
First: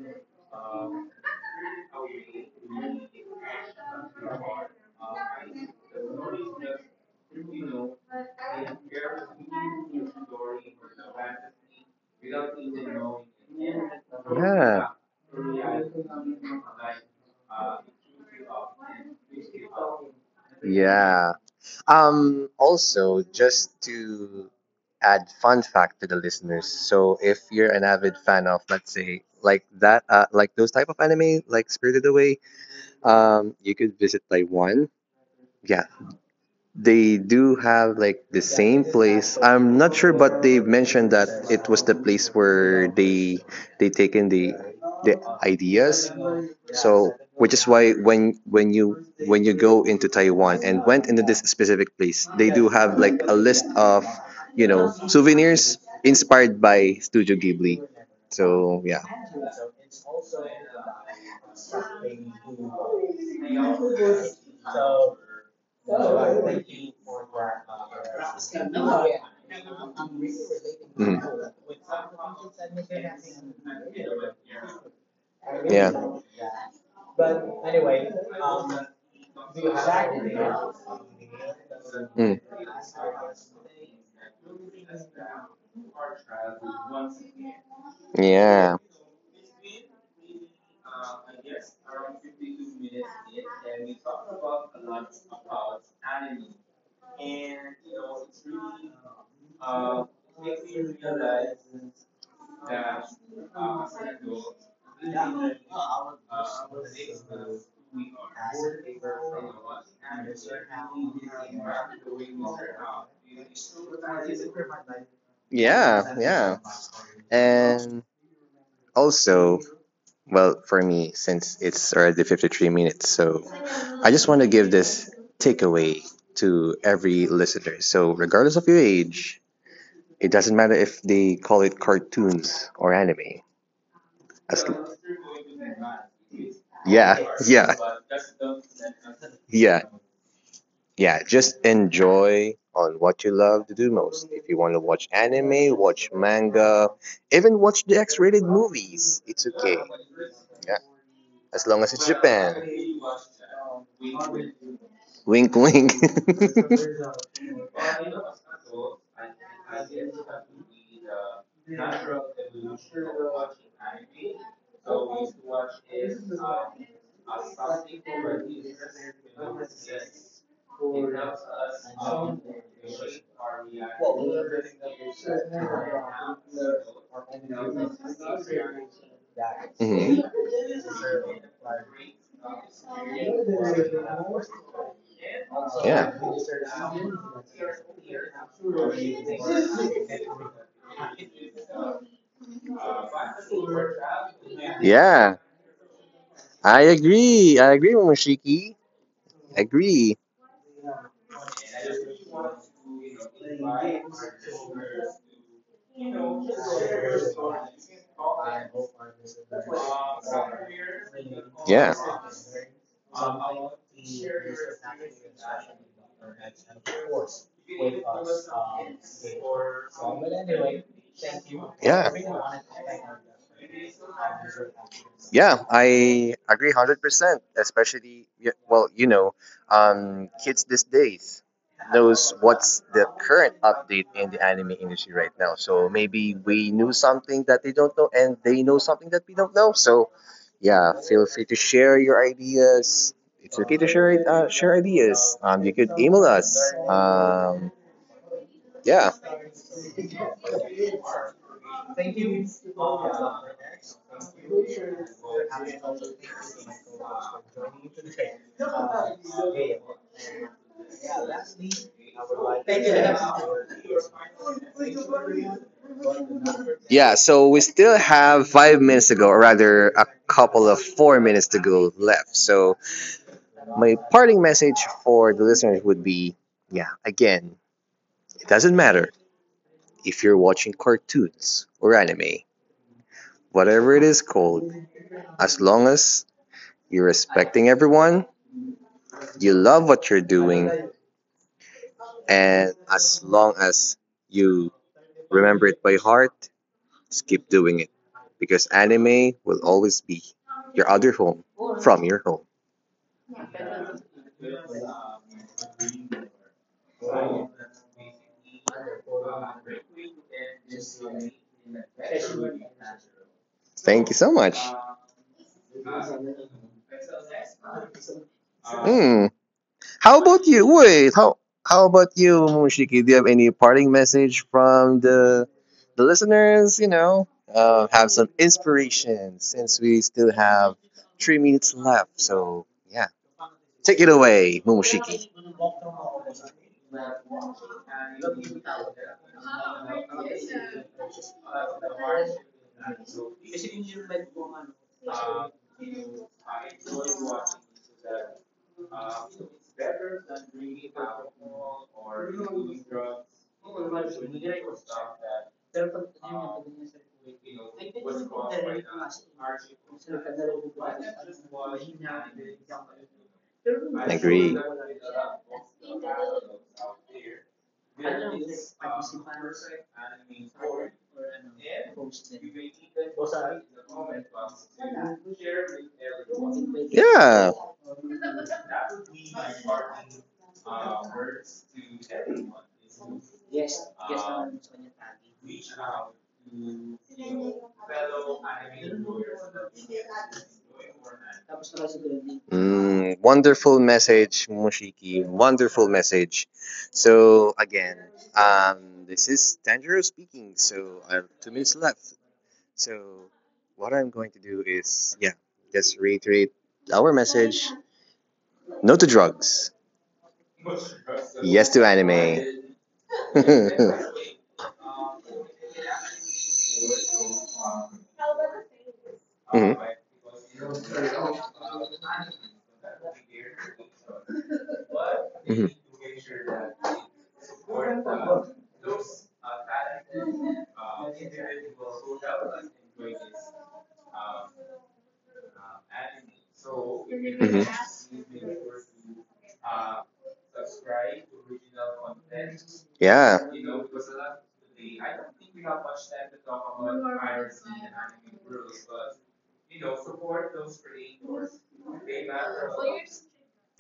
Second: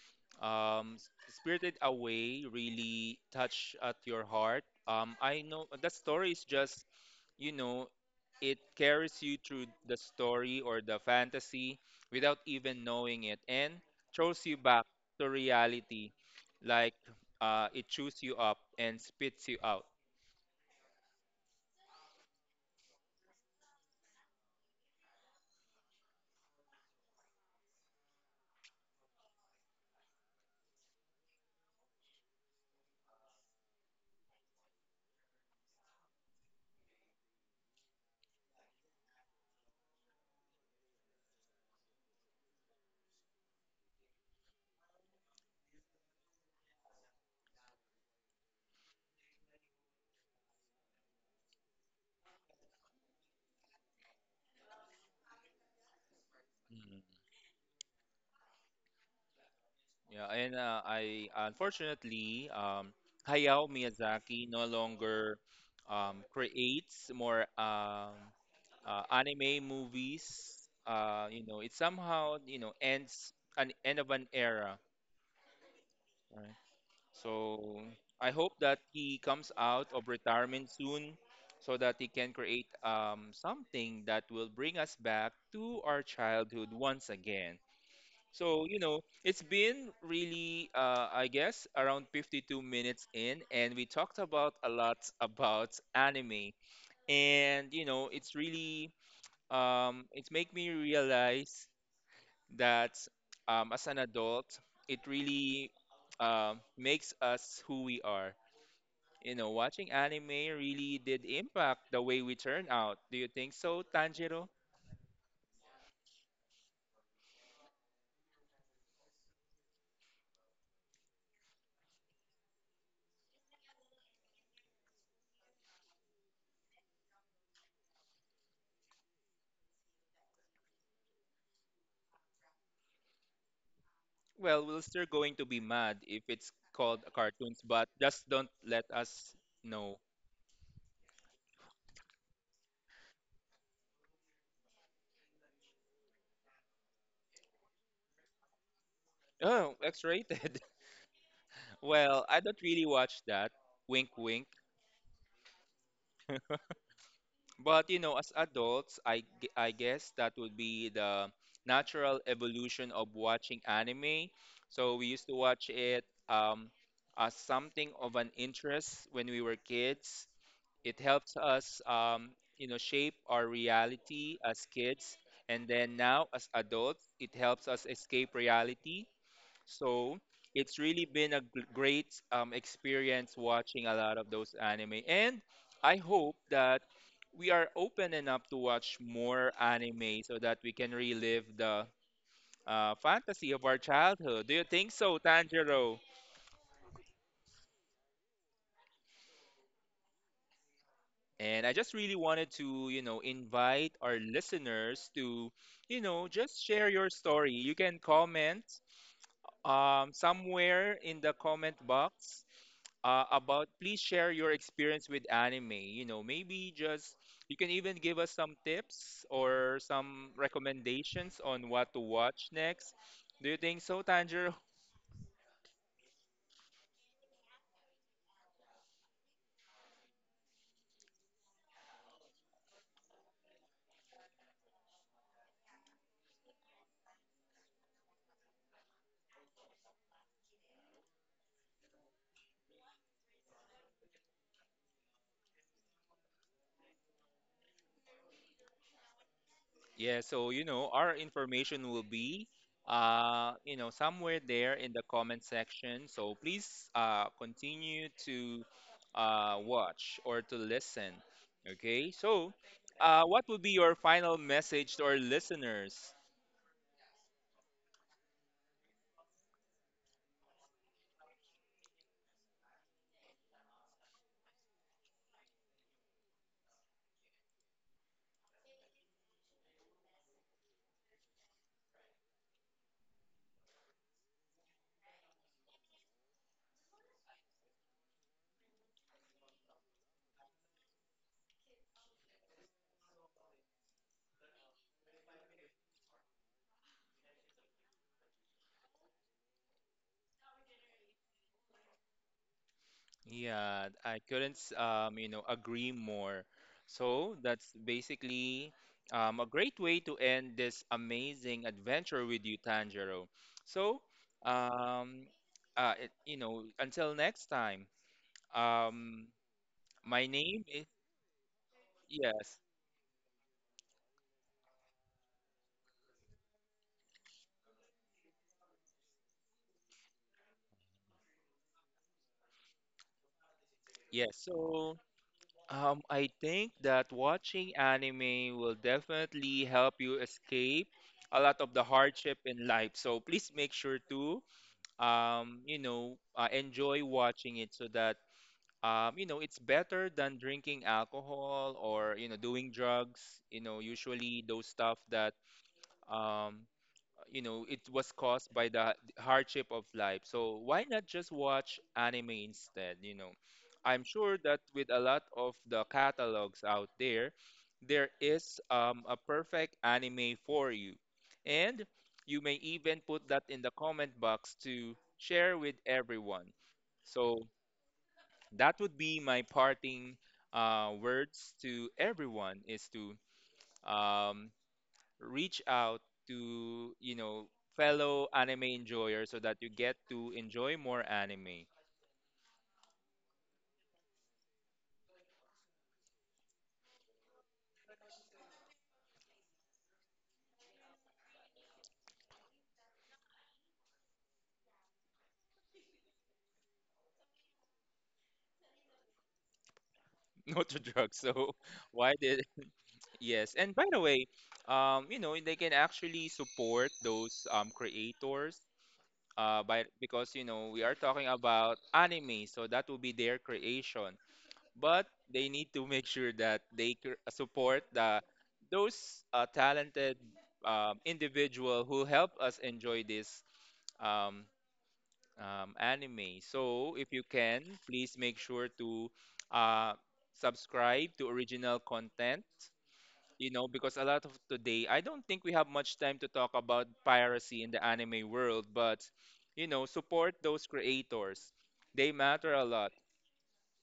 S1: Um, S- Spirited Away really touched at your heart. I know that story is just, you know, it carries you through the story or the fantasy without even knowing it and throws you back
S2: Yeah.
S1: to reality. Like, it chews you up and spits you out.
S2: Yeah. Also, just to add fun fact to the listeners. So if you're an avid fan of, let's say, like that, like those type of anime, like Spirited Away, you could visit Taiwan. Yeah, they do have like the same place. I'm not sure, but they mentioned that it was the place where they taken the ideas so which is why when you go into Taiwan and went into this specific place, they do have like a list of you know souvenirs inspired by
S1: Mm-hmm.
S2: Studio Ghibli. So yeah.
S1: Yeah, and I, unfortunately, Hayao Miyazaki no longer, creates more, anime movies.
S2: Mm.
S1: You know, it somehow you know ends an end of an era,
S2: Yeah.
S1: right? So I hope that he comes out of retirement soon, so that he can
S2: Mm.
S1: create, something that will bring us back to our childhood once again. So,
S2: Yeah.
S1: you know, it's been really, I guess, around 52 minutes in, and we talked about a lot about anime. And, you know, it's really, it's make me realize that, as an adult, it really makes us who we are. You know, watching anime really did impact the way we turn out. Do you think so, Tanjiro?
S2: Yeah, yeah. And also, well, for me, since it's already 53 minutes, so I just want to give this takeaway to every listener. So, regardless of your age, it doesn't matter if they call it cartoons or anime. As,
S1: Well, we're still going to be mad if it's called
S2: yeah,
S1: cartoons,
S2: yeah,
S1: but just don't let us
S2: yeah.
S1: know.
S2: Yeah, just enjoy on what you love to do most. If you want to watch anime, watch manga, even watch the X-rated movies, it's
S1: Oh,
S2: okay.
S1: X-rated.
S2: Yeah, as long as it's
S1: Well, I
S2: Japan.
S1: don't really watch that. Wink, wink.
S2: Wink, wink.
S1: But you know, as adults, I guess that would be the natural evolution of watching anime. So we used to watch it, um, as something of an interest when we were kids. It helps us, you know, shape our reality as kids, and then now as adults, it helps us escape reality. So
S2: Mhm.
S1: it's really been a great, experience watching a lot of those anime, and I
S2: Yeah.
S1: hope that we are open enough to watch more anime so that we can relive the, fantasy of our childhood. Do you think so,
S2: Yeah,
S1: Tanjiro?
S2: I agree. I agree, Momoshiki. Agree.
S1: And I just really wanted to, you know, invite our listeners to, you know, just share your story. You can comment, somewhere in the comment
S2: Yeah.
S1: box, about please share your experience with anime. You know, maybe just you can even give us some tips or some recommendations on what to
S2: Yeah.
S1: watch next. Do you think so, Tanjiro?
S2: Yeah, I agree 100%, especially, well, you know, kids these days knows what's the current update in the anime industry right now. So maybe we knew something that they don't know and they know something that we don't know. So yeah, feel free to share your ideas. It's okay to share it, share ideas. You could email us. Yeah.
S1: Yeah, so you know, our information will be, you know, somewhere there in the comment section. So please continue to watch or to listen. Okay? So, what would be your final message to our listeners?
S2: Yeah, so we still have 5 minutes to go, or rather, a couple of 4 minutes to go left. So, my parting message for the listeners would be yeah, again, it doesn't matter if you're watching cartoons or anime, whatever it is called, as long as you're respecting everyone, you love what you're doing, and as long as you remember it by heart, just keep doing it because anime will always be your other home from your home.
S1: Yeah, I couldn't, you know, agree more. So that's basically, a great way to end this amazing adventure with you, Tanjiro. So,
S2: Thank you so much.
S1: um, it, you know, until next time. Um,
S2: Mm. How
S1: my
S2: about
S1: name
S2: you?
S1: is,
S2: Wait, how about you,
S1: yes,
S2: Mushiki? Do you have any parting message from the listeners? You know, have some inspiration since we still have 3 minutes left. So yeah, take it
S1: yes.
S2: away,
S1: So,
S2: Momoshiki.
S1: I think that watching anime will definitely help you escape a lot of the hardship in life. So please make sure to. You know, enjoy watching it so that, you know, it's better than drinking alcohol or, you know, doing drugs, you know, usually those stuff that, um, you know, it was caused by the hardship of life. So why not just watch anime instead, you know? I'm sure
S2: Agree.
S1: that with a lot of the catalogs out there, there is, a perfect anime for you. And you may even put that in the comment box to share with everyone. So
S2: Yeah.
S1: that would be my parting words to everyone is to, um, reach out to, you know, fellow anime enjoyers so that you get to enjoy more anime.
S2: Mm, wonderful message, Mushiki. Wonderful message. So again, this is Tanjiro speaking. So I have 2 minutes left. So what I'm going to do is, yeah, just reiterate our message: no to drugs,
S1: Not to drugs. So
S2: yes to
S1: why did.
S2: anime.
S1: Yes. And by the way, you know, they can actually support those creators
S2: Mhm.
S1: by because you know, we are talking about anime, so that will be their creation. But they need
S2: Mhm.
S1: to make sure that they support the those talented, individual who help us enjoy this, um, anime. So if you can,
S2: Mhm.
S1: please make sure to, uh, subscribe to original content.
S2: Yeah.
S1: You know, because a lot of today, I don't think we have much time to talk about piracy in the anime world, but you know, support those creators. They matter a lot.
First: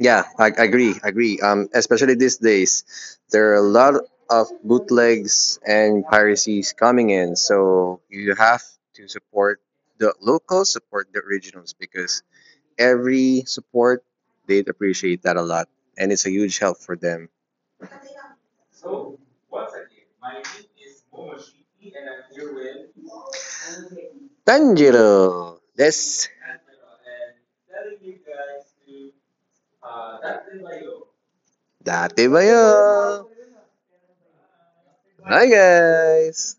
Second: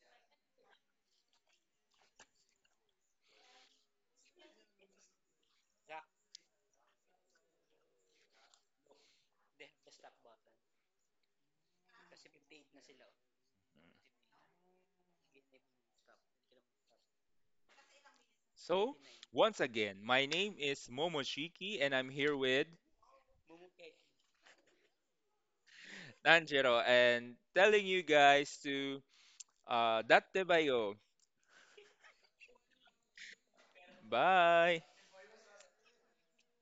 S2: Yeah, I agree, I agree. Especially these days, there are a lot of bootlegs and piracies coming in, so you have to support the locals, support the originals because every support they'd appreciate that a lot, and it's a huge help for them.
S1: So, once again, my name is Momoshiki, and I'm here with
S2: Tanjiro, this
S1: Tanjiro, and telling you guys to, datte bayo.
S2: dati ba yun?
S1: Bye.
S2: Hi guys.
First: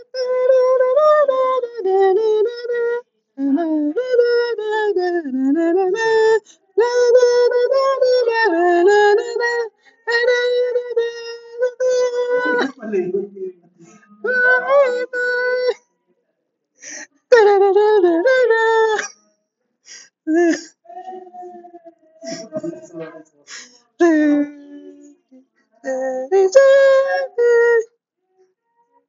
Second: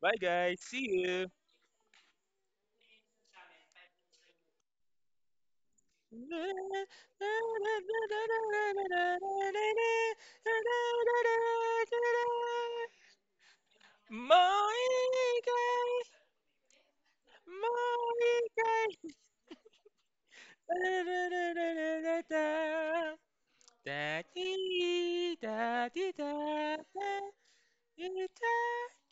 S1: Bye, guys. See you. Moikei, moikei. Da-dee,
S2: There
S1: da-dee,
S2: is
S1: da, da-dee, da.